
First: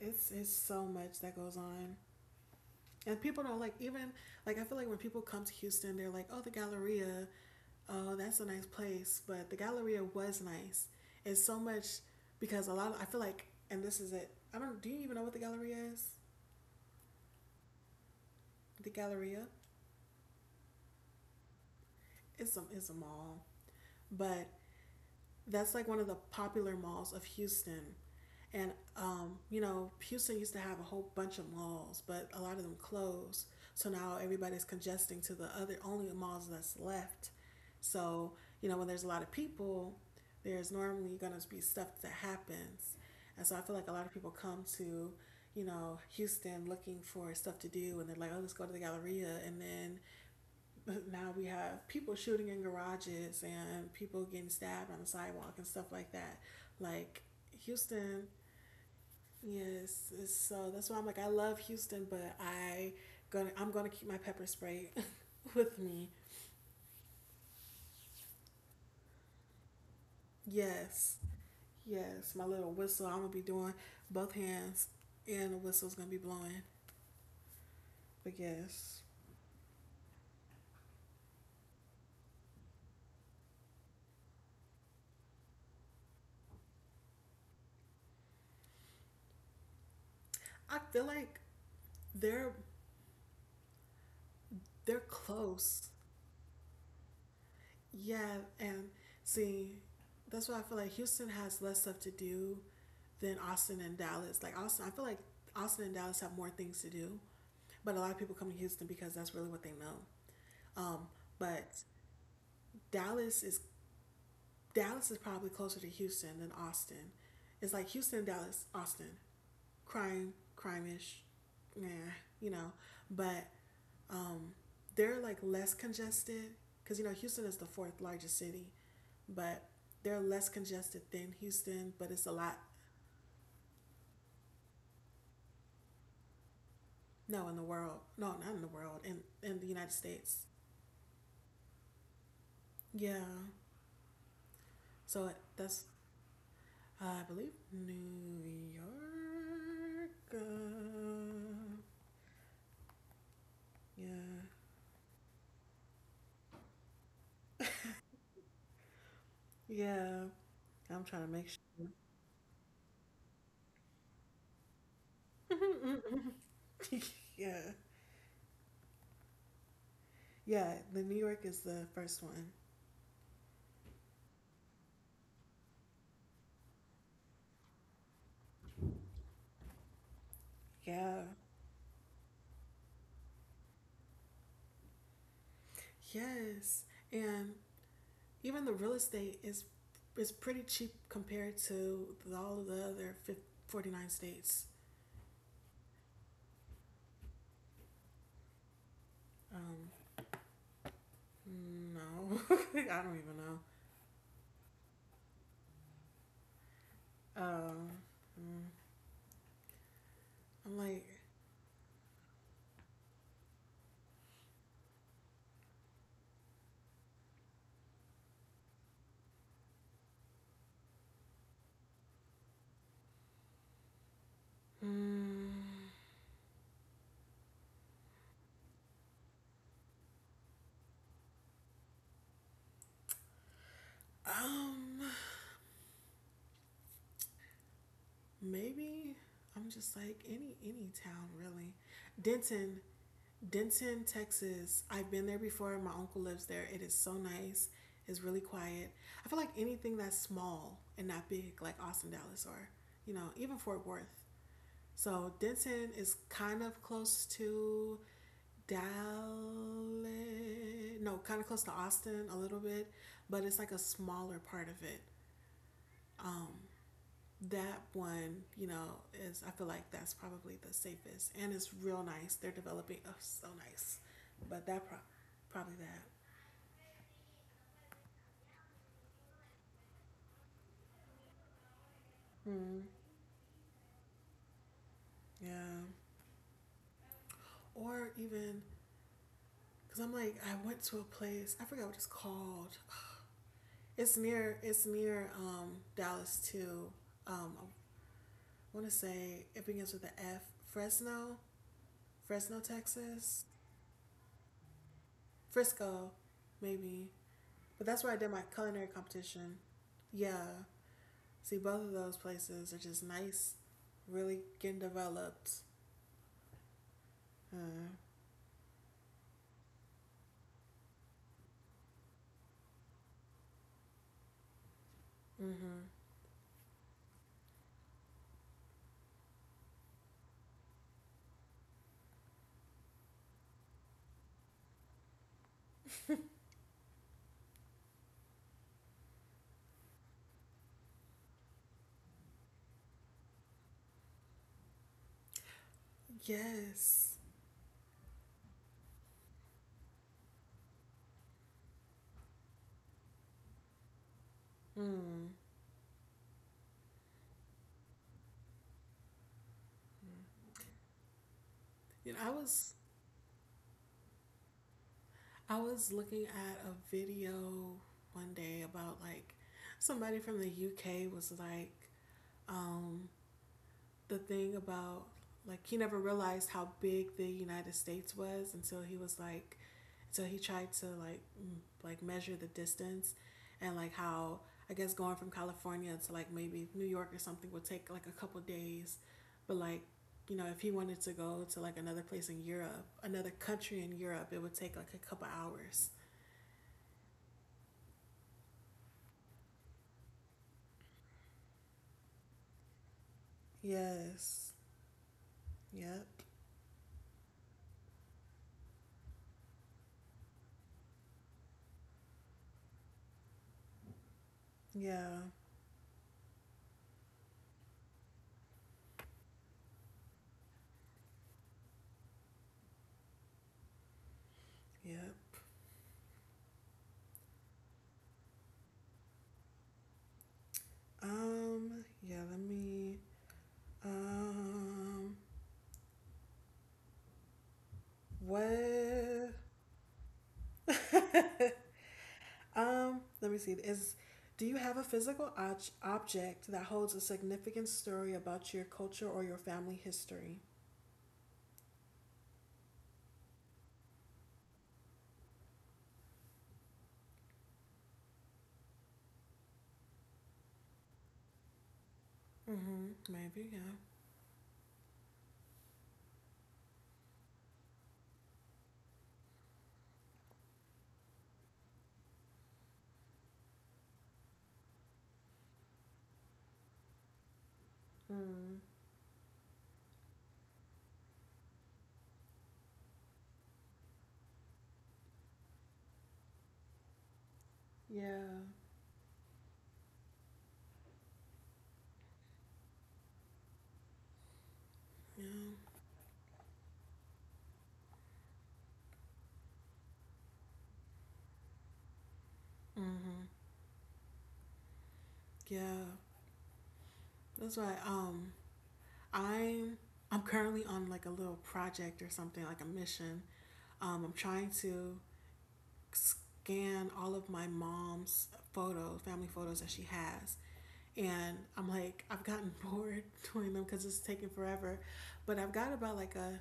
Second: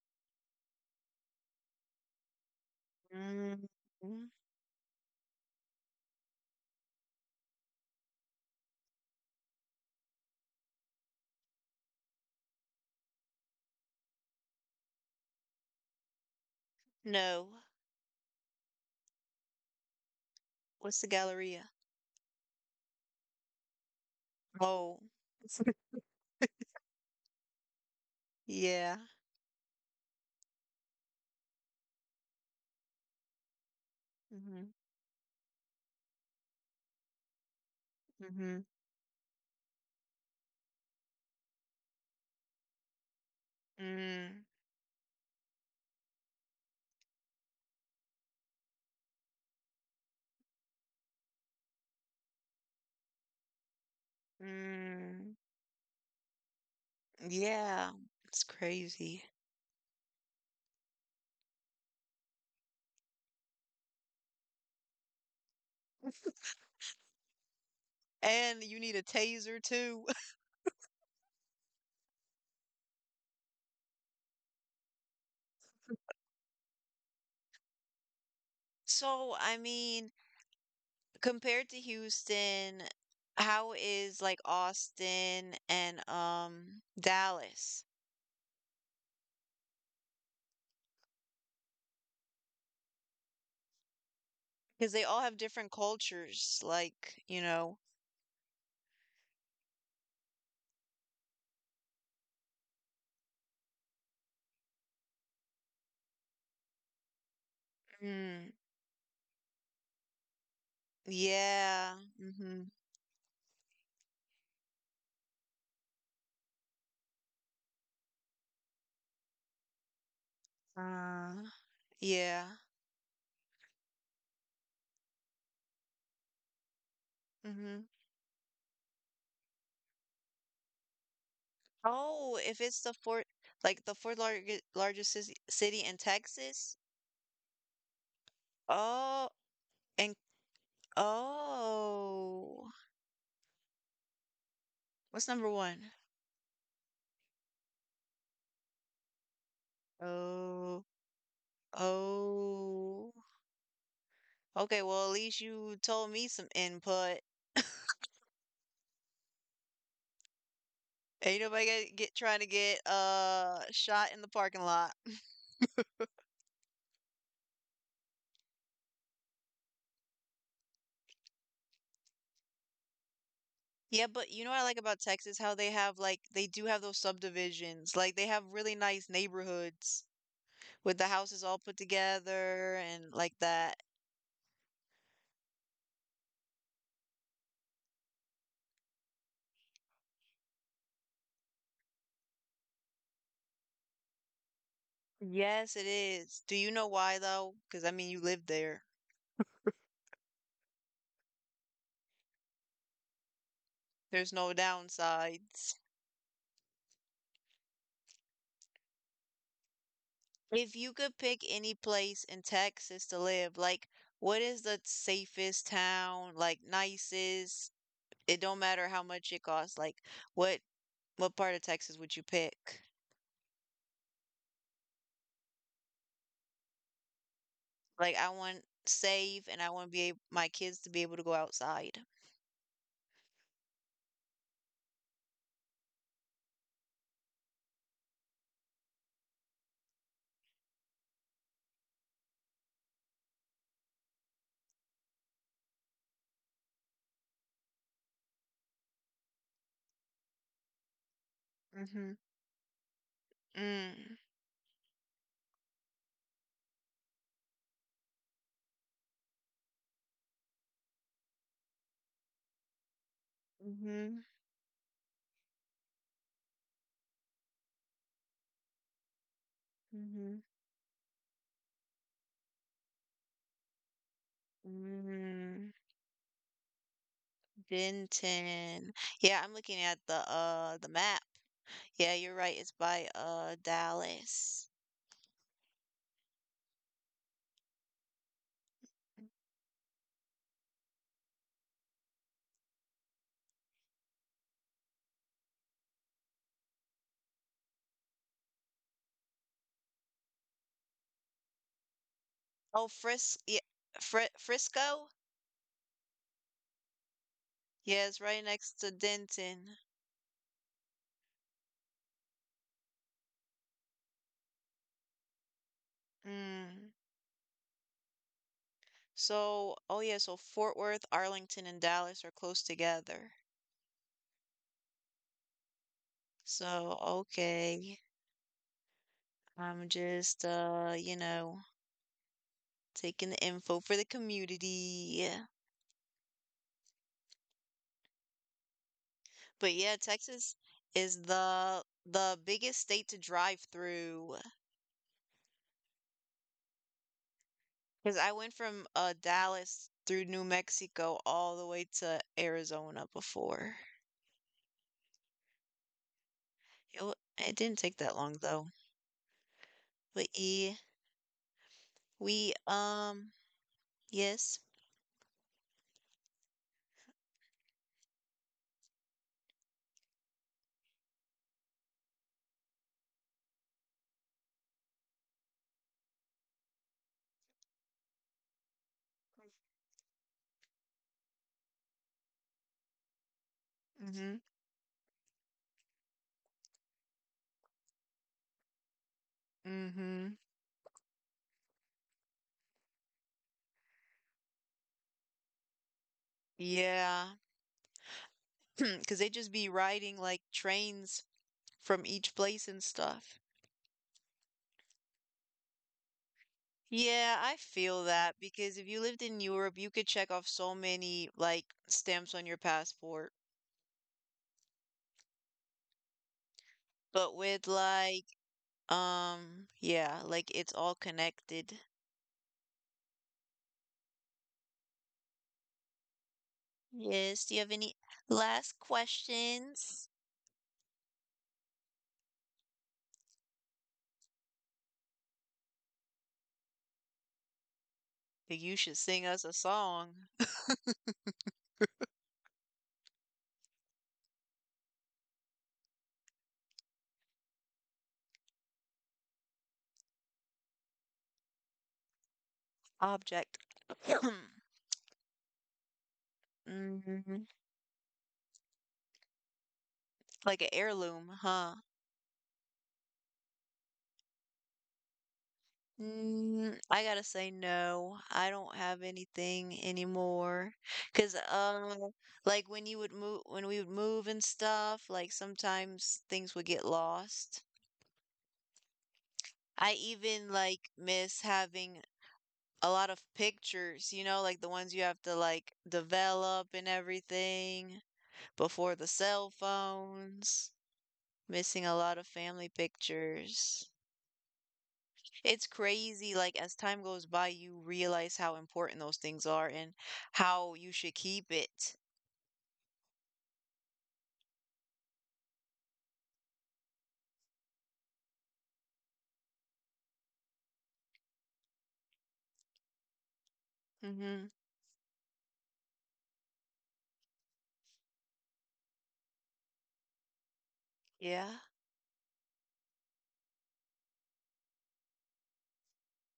[SPEAKER 1] it's it's so much that goes on. And people don't
[SPEAKER 2] Mm,
[SPEAKER 1] like even,
[SPEAKER 2] mm.
[SPEAKER 1] like I feel like when people come to Houston, they're like, "Oh, the Galleria, oh, that's a nice place." But the Galleria was nice. It's so much because a lot. Of, I feel like, and this is it. I don't. Do you even know what the Galleria is?
[SPEAKER 2] No.
[SPEAKER 1] The Galleria
[SPEAKER 2] What's the Galleria?
[SPEAKER 1] is some is a mall, but
[SPEAKER 2] Oh,
[SPEAKER 1] that's like one of the popular malls of Houston. And,
[SPEAKER 2] yeah.
[SPEAKER 1] um, you know, Houston used to have a whole bunch of malls, but a lot of them closed. So now everybody's
[SPEAKER 2] Mm-hmm.
[SPEAKER 1] congesting to the other only malls that's left. So,
[SPEAKER 2] Mm-hmm.
[SPEAKER 1] you know, when there's a lot of people, there's normally going to be stuff that happens. And so I feel like a lot of people
[SPEAKER 2] Mm,
[SPEAKER 1] come to, you know, Houston looking for stuff to do, and they're like, oh, let's go to the Galleria. And then now we have people shooting in garages and people getting stabbed on the
[SPEAKER 2] mm.
[SPEAKER 1] sidewalk and stuff like that. Like
[SPEAKER 2] Yeah.
[SPEAKER 1] Houston,
[SPEAKER 2] It's crazy.
[SPEAKER 1] yes. So that's why I'm like, I love Houston, but I gonna I'm gonna keep my pepper spray with me.
[SPEAKER 2] And you need a taser too.
[SPEAKER 1] Yes, yes. My little whistle. I'm gonna be doing both hands, and the whistle's gonna be blowing. But yes,
[SPEAKER 2] So, I mean, compared to Houston, how is like Austin and um Dallas?
[SPEAKER 1] I feel like they're
[SPEAKER 2] Because
[SPEAKER 1] they're
[SPEAKER 2] they all have different
[SPEAKER 1] close.
[SPEAKER 2] cultures, like, you know.
[SPEAKER 1] Yeah, and see, that's why I feel like Houston has less stuff to do than Austin and Dallas. Like Austin, I feel like Austin and Dallas have more things to do, but a lot of people
[SPEAKER 2] Mm,
[SPEAKER 1] come to Houston because that's really what they know. Um, but
[SPEAKER 2] yeah. Mm-hmm.
[SPEAKER 1] Dallas is Dallas is probably closer to Houston than Austin. It's like Houston, Dallas, Austin, crime, crime-ish,
[SPEAKER 2] Uh,
[SPEAKER 1] yeah,
[SPEAKER 2] yeah.
[SPEAKER 1] you know. But um, they're like less congested, because you know Houston is the
[SPEAKER 2] Mm-hmm.
[SPEAKER 1] fourth largest city, but they're less congested than Houston, but it's a
[SPEAKER 2] Oh, if
[SPEAKER 1] lot.
[SPEAKER 2] it's the fourth, like the fourth largest largest cis- city in Texas.
[SPEAKER 1] No, in the world. No, not in the world. In
[SPEAKER 2] Oh,
[SPEAKER 1] in the United
[SPEAKER 2] and
[SPEAKER 1] States.
[SPEAKER 2] oh,
[SPEAKER 1] Yeah. So
[SPEAKER 2] what's number
[SPEAKER 1] that's
[SPEAKER 2] one?
[SPEAKER 1] uh, I believe New York. Uh,
[SPEAKER 2] Oh, oh.
[SPEAKER 1] yeah.
[SPEAKER 2] Okay, well, at least you told me some input.
[SPEAKER 1] Yeah. I'm trying to
[SPEAKER 2] Ain't
[SPEAKER 1] make
[SPEAKER 2] nobody
[SPEAKER 1] sure.
[SPEAKER 2] get, get trying to get uh shot in the parking lot.
[SPEAKER 1] yeah. Yeah, the New York is the first one.
[SPEAKER 2] Yeah, but you know what I like about Texas? How they have like they do have those subdivisions. Like they have really nice neighborhoods with the
[SPEAKER 1] Yeah.
[SPEAKER 2] houses all put together and like that.
[SPEAKER 1] Yes. And even the real estate is is pretty cheap compared to all of the other forty-nine states.
[SPEAKER 2] Yes, it is. Do you know why though? Because I mean, you live there.
[SPEAKER 1] Um, no, I don't even know.
[SPEAKER 2] There's no downsides.
[SPEAKER 1] Um, mm,
[SPEAKER 2] If
[SPEAKER 1] I'm
[SPEAKER 2] you
[SPEAKER 1] like,
[SPEAKER 2] could pick any place in Texas to live, like what is the safest town, like nicest? It don't matter how much it costs. Like, what what part of Texas would you pick?
[SPEAKER 1] mm,
[SPEAKER 2] Like, I want save, and I want to be able, my kids to be able to go outside.
[SPEAKER 1] um, maybe I'm just like, any any town really. Denton, Denton, Texas. I've been there before. My uncle lives there. It is so nice. It's really quiet. I feel like anything that's small and not big, like Austin,
[SPEAKER 2] Mm-hmm.
[SPEAKER 1] Dallas, or you know, even Fort
[SPEAKER 2] Mm.
[SPEAKER 1] Worth. So Denton is kind of close to Dallas, no, kind of close to Austin a little bit, but it's like a
[SPEAKER 2] Mm-hmm.
[SPEAKER 1] smaller part of it. That one, you know, is, I feel like that's
[SPEAKER 2] Mm-hmm.
[SPEAKER 1] probably the safest, and it's real nice. They're developing, oh, so nice. But that pro-
[SPEAKER 2] Mm,
[SPEAKER 1] probably that,
[SPEAKER 2] Denton. Yeah, I'm looking at the uh the map. Yeah, you're right. It's by uh Dallas.
[SPEAKER 1] yeah. Or even because I'm like, I went to a place, I forgot what it's called. It's near, it's near um, Dallas too. Um, I want to say it begins with the F. Fresno, Fresno,
[SPEAKER 2] Oh, Fris
[SPEAKER 1] Texas.
[SPEAKER 2] yeah, Fri Frisco?
[SPEAKER 1] Frisco, maybe. But that's where I
[SPEAKER 2] Yes,
[SPEAKER 1] did
[SPEAKER 2] right
[SPEAKER 1] my
[SPEAKER 2] next
[SPEAKER 1] culinary
[SPEAKER 2] to
[SPEAKER 1] competition.
[SPEAKER 2] Denton.
[SPEAKER 1] Yeah. See, both of those places are just nice, really getting developed.
[SPEAKER 2] Mm.
[SPEAKER 1] Uh
[SPEAKER 2] So, oh yeah, so Fort Worth, Arlington, and Dallas are close together.
[SPEAKER 1] Mm-hmm.
[SPEAKER 2] So, okay. I'm just uh, you know, taking the info for the community. But yeah, Texas is the the biggest state to drive through
[SPEAKER 1] Yes.
[SPEAKER 2] because I went from uh Dallas through New Mexico all the way to Arizona before.
[SPEAKER 1] Mm.
[SPEAKER 2] It, wa- it didn't take that long though. We
[SPEAKER 1] You know, I
[SPEAKER 2] we
[SPEAKER 1] was
[SPEAKER 2] um Yes.
[SPEAKER 1] I was looking at a video one day about like somebody from the U K was like, um, the thing about like he never realized how big the United States was until he was like until he tried to like like measure the distance and like how
[SPEAKER 2] Mhm.
[SPEAKER 1] I guess going from California to like maybe New York or something would take like a couple days, but like you
[SPEAKER 2] Mhm.
[SPEAKER 1] know if he wanted to go to like another place in Europe, another country in Europe, it would take like a couple hours.
[SPEAKER 2] because they just be riding like trains from each place and stuff.
[SPEAKER 1] Yes. Yep.
[SPEAKER 2] Yeah, I feel that because if you lived in Europe, you could check off so many like stamps on your passport.
[SPEAKER 1] Yeah.
[SPEAKER 2] But with like um yeah, like it's all connected.
[SPEAKER 1] Yep.
[SPEAKER 2] Yes, do you have any last questions?
[SPEAKER 1] um yeah, let me um
[SPEAKER 2] You should
[SPEAKER 1] What?
[SPEAKER 2] sing us a song.
[SPEAKER 1] Um, let me see. Is Do you have a physical obj object that holds a significant story about your culture or your family history?
[SPEAKER 2] Object. Mm. Like an heirloom, huh?
[SPEAKER 1] Mm-hmm. Maybe, yeah.
[SPEAKER 2] Mm, I gotta say no. I don't have anything anymore. 'Cause um like when you would move when we would move and stuff, like sometimes things would get lost. I even like miss having a lot of pictures, you know, like the ones you have to like develop and everything
[SPEAKER 1] Yeah.
[SPEAKER 2] before the cell phones. Missing a lot of family pictures.
[SPEAKER 1] Yeah.
[SPEAKER 2] It's crazy, like, as time goes by, you realize how important those things are and how you should keep it.
[SPEAKER 1] Mm-hmm. Yeah. That's why um I'm I'm currently on like a little project or something, like a mission. Um, I'm trying
[SPEAKER 2] Mhm.
[SPEAKER 1] to scan all of my mom's photos, family photos that she has. And
[SPEAKER 2] Yeah.
[SPEAKER 1] I'm like, I've gotten bored doing them because it's taking forever. But I've got about like a,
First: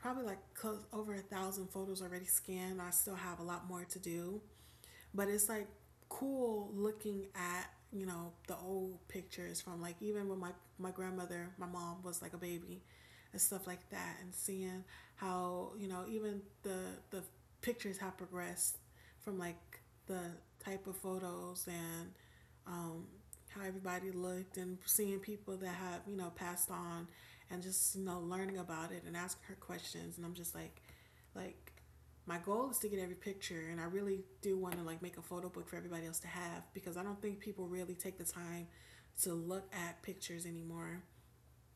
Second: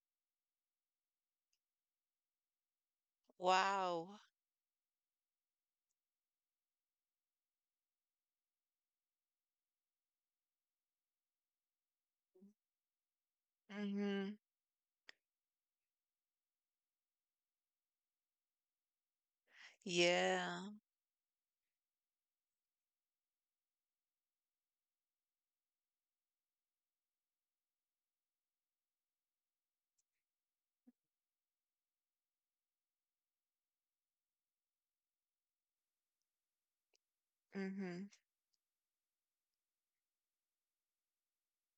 [SPEAKER 1] probably like close over a thousand photos already scanned. I still have a lot more to
[SPEAKER 2] Wow.
[SPEAKER 1] do, but it's like cool looking at, you know, the old pictures from like even when my my grandmother, my mom was like a baby and stuff like that, and
[SPEAKER 2] Mhm.
[SPEAKER 1] seeing how, you know, even the the pictures have progressed from like the
[SPEAKER 2] Yeah.
[SPEAKER 1] type of photos and, um, how everybody looked, and seeing people that have, you know, passed on, and just, you know, learning about it and asking her questions. And I'm just like like my goal is to get every picture, and I really do want to like make a photo book for everybody else to have, because I don't think people really
[SPEAKER 2] Mhm.
[SPEAKER 1] take the time to look at pictures anymore,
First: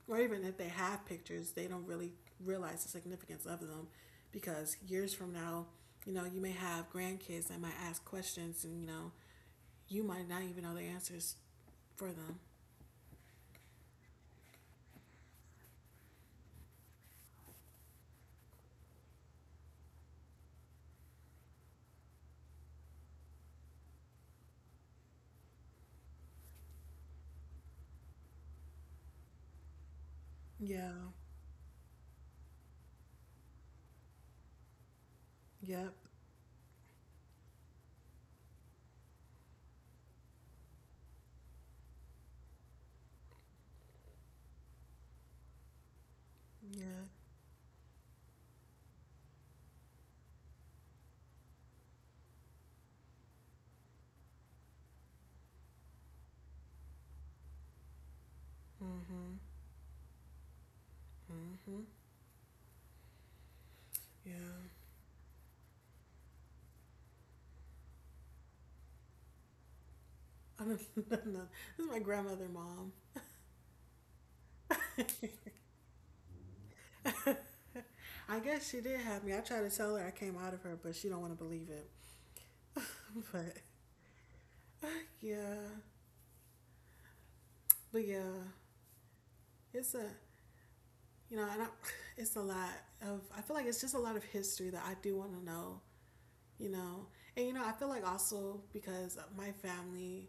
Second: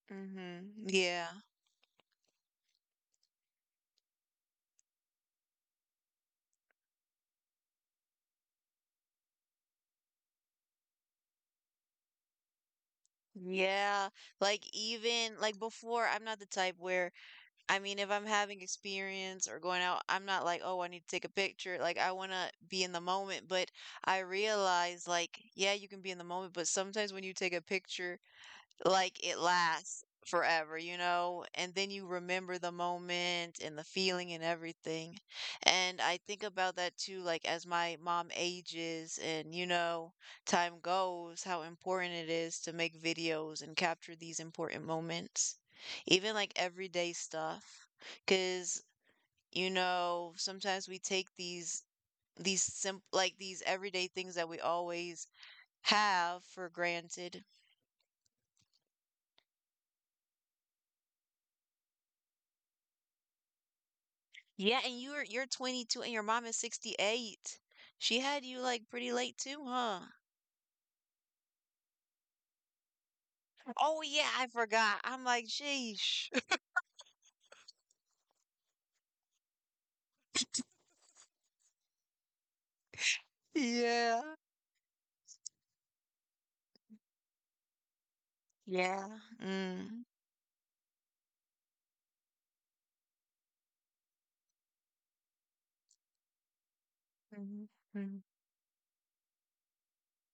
[SPEAKER 1] or even if they
[SPEAKER 2] Mhm.
[SPEAKER 1] have
[SPEAKER 2] Yeah.
[SPEAKER 1] pictures they don't really realize the significance of them, because years from now, you know, you may have grandkids that might ask questions, and, you know, you might not even know the answers for them.
[SPEAKER 2] Yeah. Like even like before, I'm not the type where I mean, if I'm having experience or going out, I'm not like, "Oh, I need to take a picture." Like I want to be in the moment, but I realize like, yeah, you can be in the moment, but sometimes when you take a picture like it lasts forever,
[SPEAKER 1] Yeah.
[SPEAKER 2] you know? And then you remember the moment and the feeling and everything.
[SPEAKER 1] Yep.
[SPEAKER 2] And I think about that too, like as my mom ages and, you know, time goes, how important it is to make videos and capture these important moments, even like
[SPEAKER 1] Yeah.
[SPEAKER 2] everyday stuff. Because, you know, sometimes we take these, these simple, like these everyday things that we always have for granted.
[SPEAKER 1] Mm-hmm. Mm-hmm. Yeah.
[SPEAKER 2] Yeah, and you're you're twenty-two and your mom is sixty-eight. She had you like pretty late too, huh?
[SPEAKER 1] I don't know. This is my grandmother mom.
[SPEAKER 2] Oh yeah, I forgot. I'm like, sheesh.
[SPEAKER 1] I guess she did have me. I tried to tell her I came out of her, but she don't want to believe it.
[SPEAKER 2] Yeah.
[SPEAKER 1] But yeah, but yeah,
[SPEAKER 2] Yeah.
[SPEAKER 1] it's
[SPEAKER 2] Mm.
[SPEAKER 1] a, you know, and I, it's a lot of. I feel like it's just a lot of history that I do want to know. You know, and you
[SPEAKER 2] Mm.
[SPEAKER 1] know, I feel like
[SPEAKER 2] Mm.
[SPEAKER 1] also because my family,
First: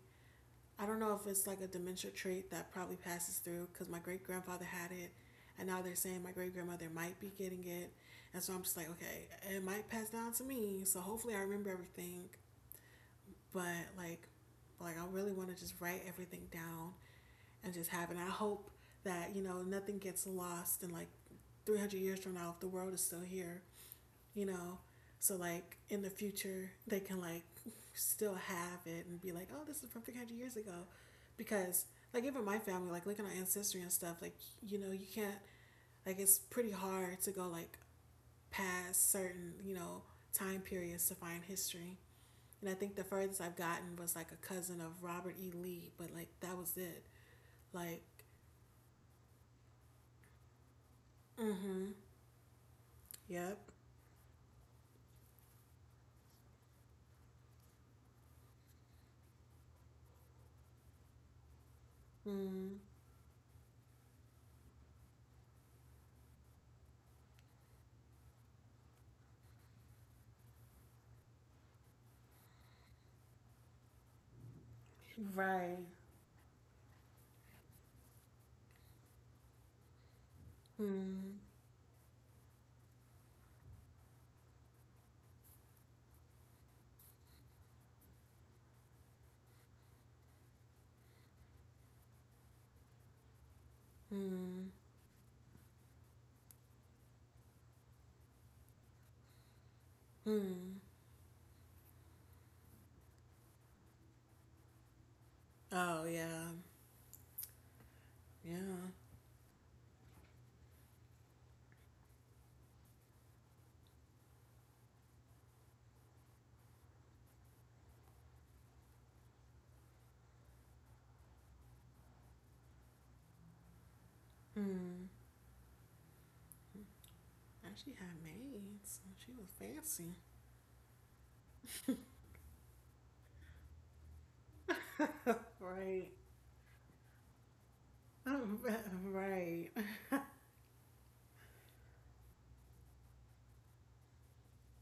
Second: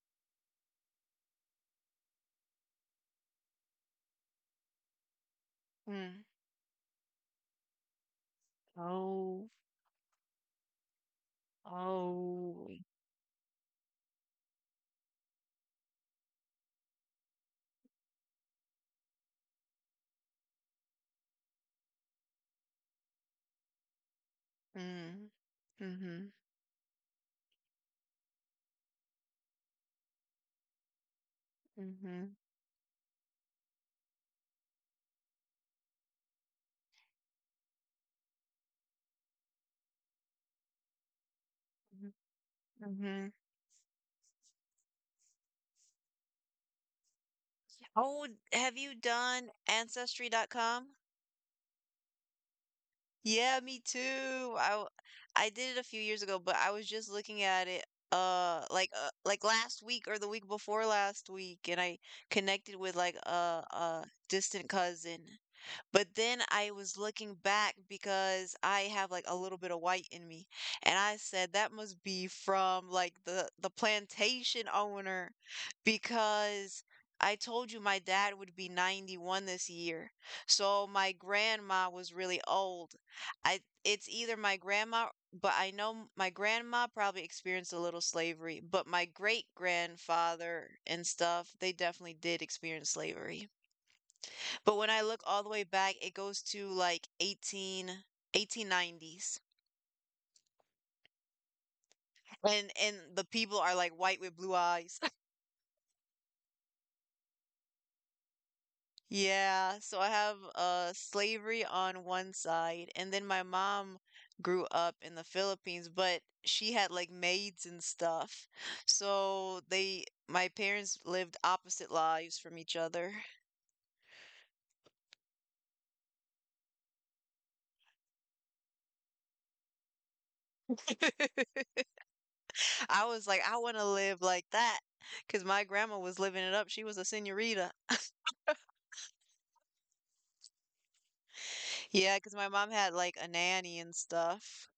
[SPEAKER 1] I don't know if it's like a dementia trait that probably passes through, because my great grandfather had it, and now they're saying
[SPEAKER 2] Mm.
[SPEAKER 1] my great grandmother might be getting it, and so I'm just like, okay,
[SPEAKER 2] Oh.
[SPEAKER 1] it might pass down to me. So hopefully I remember everything,
[SPEAKER 2] Oh.
[SPEAKER 1] but like like I really want to just write everything down and just have it. And I hope that, you know, nothing gets lost, and like three hundred years from now, if the world is still here, you know,
[SPEAKER 2] Mm.
[SPEAKER 1] so like in the
[SPEAKER 2] Mm-hmm.
[SPEAKER 1] future they can like still have it and be like, oh, this is from three hundred years ago, because like
[SPEAKER 2] Mm-hmm.
[SPEAKER 1] even my family, like looking at ancestry and stuff, like, you know, you can't, like it's pretty hard to go like past certain, you know, time periods to find history. And I think the
[SPEAKER 2] Mm-hmm.
[SPEAKER 1] furthest I've gotten was like a cousin of Robert E. Lee, but like that was it. Like,
[SPEAKER 2] Oh, have you done ancestry dot com?
[SPEAKER 1] mm hmm, yep,
[SPEAKER 2] Yeah, me too. I w- I did it a few years ago, but I was just looking at it uh like uh, like last week or the week before last week, and I connected
[SPEAKER 1] mm,
[SPEAKER 2] with like a a distant cousin, but then I was looking back because I have like a little bit of white in me. And I said that must be from like the the plantation owner,
[SPEAKER 1] right,
[SPEAKER 2] because I told you my dad would be ninety-one this year. So my
[SPEAKER 1] mm,
[SPEAKER 2] grandma was really old. I it's either my grandma, but I know my grandma probably experienced a little slavery, but my great grandfather and stuff, they definitely did experience slavery.
[SPEAKER 1] mm,
[SPEAKER 2] But when I look all the way back, it goes to like eighteen, eighteen nineties.
[SPEAKER 1] mm.
[SPEAKER 2] And and the people are like white with blue eyes.
[SPEAKER 1] Oh, yeah, yeah,
[SPEAKER 2] Yeah, so I have uh slavery on one side, and then my mom grew up in the Philippines, but she had like maids and stuff. So they my parents lived opposite lives from each other.
[SPEAKER 1] mm. Actually had maids. She was fancy.
[SPEAKER 2] I was like, I want to live like that because my grandma
[SPEAKER 1] Right.
[SPEAKER 2] was living it up. She was a senorita.
[SPEAKER 1] Right.
[SPEAKER 2] Yeah, cause my mom had like a nanny and stuff,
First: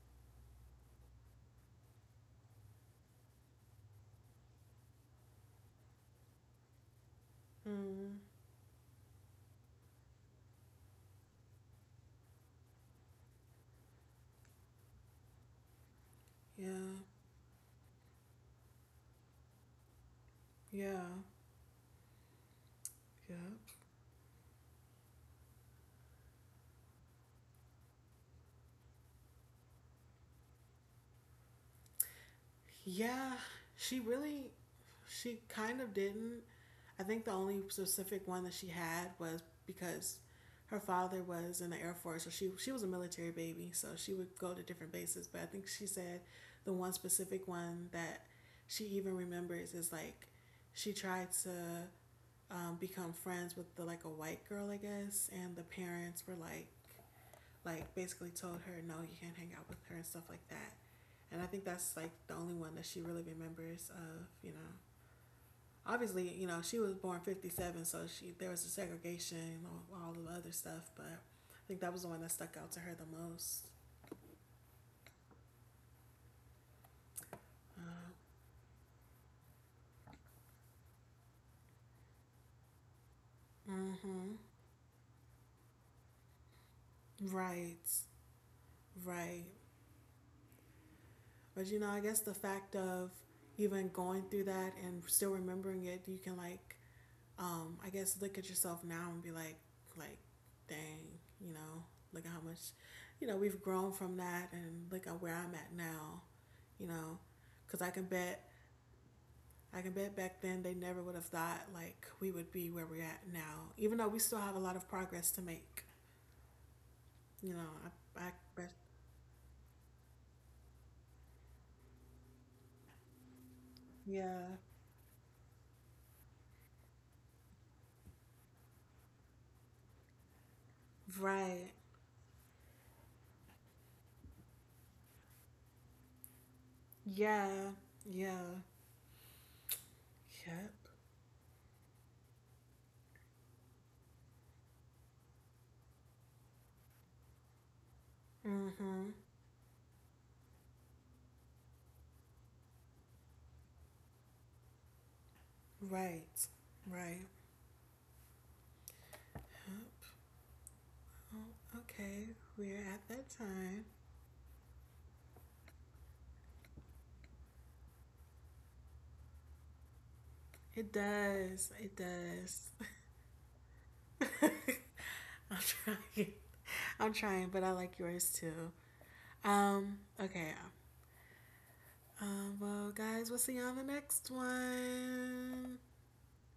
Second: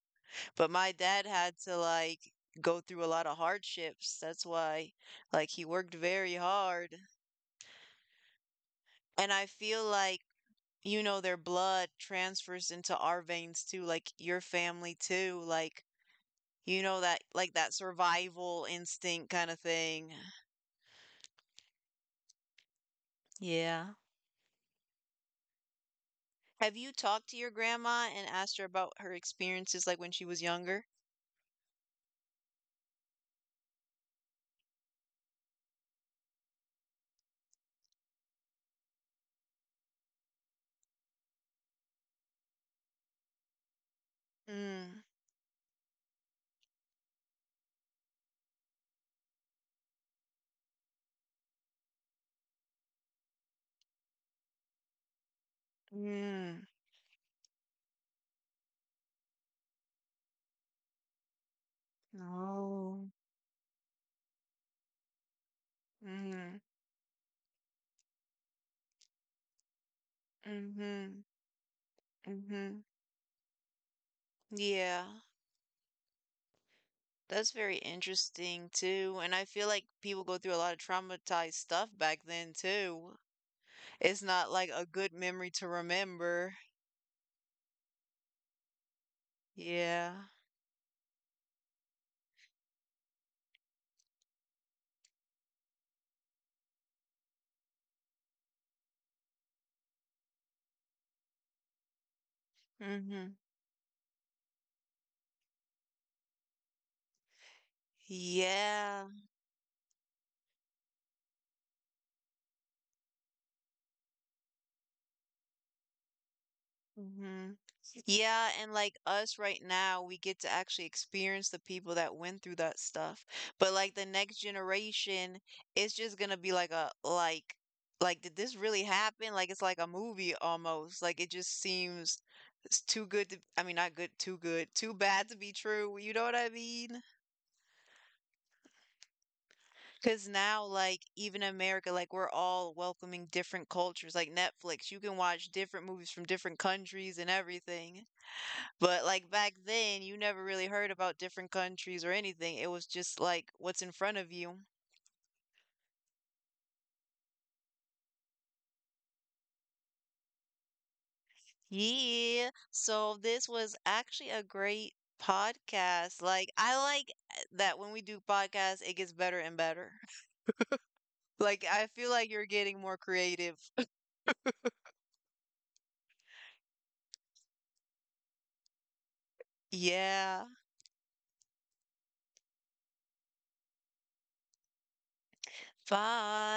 [SPEAKER 2] but my dad had to like go through a lot of hardships. That's why like he worked very hard.
[SPEAKER 1] Mm,
[SPEAKER 2] And I feel like, you know, their blood transfers into our veins too, like your family too, like you
[SPEAKER 1] yeah.
[SPEAKER 2] know that like that survival instinct kind of thing.
[SPEAKER 1] Yeah. Yeah.
[SPEAKER 2] Yeah. Have you talked to your grandma and asked her about her experiences like when she was younger?
[SPEAKER 1] Yeah. She really, she kind of didn't. I think the only specific one that she had was because her father was in the Air Force, so she she was a military baby, so she would go to different
[SPEAKER 2] Mm.
[SPEAKER 1] bases. But I think she said the one specific one that she even remembers is like she tried to, um, become friends with the like a white girl, I guess, and the parents were like,
[SPEAKER 2] Mm.
[SPEAKER 1] like basically told her no, you can't hang out with her and stuff like that. And I think that's like the only one that she
[SPEAKER 2] No.
[SPEAKER 1] really remembers of. You know, obviously, you know,
[SPEAKER 2] Mm.
[SPEAKER 1] she was born fifty-seven, so she there was a segregation and all, all the other stuff, but
[SPEAKER 2] Mhm.
[SPEAKER 1] I think that was the one that stuck out to
[SPEAKER 2] Mhm.
[SPEAKER 1] her the most.
[SPEAKER 2] Yeah. That's very
[SPEAKER 1] Uh,
[SPEAKER 2] interesting too. And I feel like people go through a lot of traumatized stuff back then too. It's
[SPEAKER 1] mm-hmm.
[SPEAKER 2] not like a good memory to remember.
[SPEAKER 1] Right, right.
[SPEAKER 2] Yeah.
[SPEAKER 1] But you know, I guess the fact of even going through that and still remembering it, you can like, um, I guess look at yourself now and be like, like, dang, you know, look at how much, you know,
[SPEAKER 2] Mhm.
[SPEAKER 1] we've grown from that, and look at where I'm at now, you know, because I can bet
[SPEAKER 2] Yeah.
[SPEAKER 1] I can bet back then they never would have thought like we would be where we're at now, even though we still have a lot of progress to make. You
[SPEAKER 2] Mhm.
[SPEAKER 1] know, I, I
[SPEAKER 2] Yeah,
[SPEAKER 1] bet.
[SPEAKER 2] and like us right now, we get to actually experience the people that went through that stuff. But like the next
[SPEAKER 1] Yeah.
[SPEAKER 2] generation, it's just gonna be like a like like did this really happen? Like it's like a movie almost. Like it just
[SPEAKER 1] Right.
[SPEAKER 2] seems it's too good to, I mean not good, too good, too bad to be true. You know what I mean?
[SPEAKER 1] Yeah. Yeah.
[SPEAKER 2] Cause now
[SPEAKER 1] Yep.
[SPEAKER 2] like even in America, like we're all welcoming different cultures, like Netflix. You can watch different movies from different countries and everything. But
[SPEAKER 1] Mm-hmm.
[SPEAKER 2] like back then, you never really heard about different countries or anything. It was just like what's in front of you.
[SPEAKER 1] Right. Right. Yep. Oh, okay.
[SPEAKER 2] Yeah.
[SPEAKER 1] We're at
[SPEAKER 2] So
[SPEAKER 1] that
[SPEAKER 2] this was
[SPEAKER 1] time.
[SPEAKER 2] actually a great podcast. Like I like eh, that when we do podcasts, it gets better and better.
[SPEAKER 1] It
[SPEAKER 2] Like
[SPEAKER 1] does.
[SPEAKER 2] I
[SPEAKER 1] It
[SPEAKER 2] feel like you're
[SPEAKER 1] does.
[SPEAKER 2] getting more creative.
[SPEAKER 1] I'm trying. I'm trying, but I like yours too. Um,
[SPEAKER 2] Yeah.
[SPEAKER 1] okay, Um, well, guys, we'll see you on the next one.
[SPEAKER 2] Bye.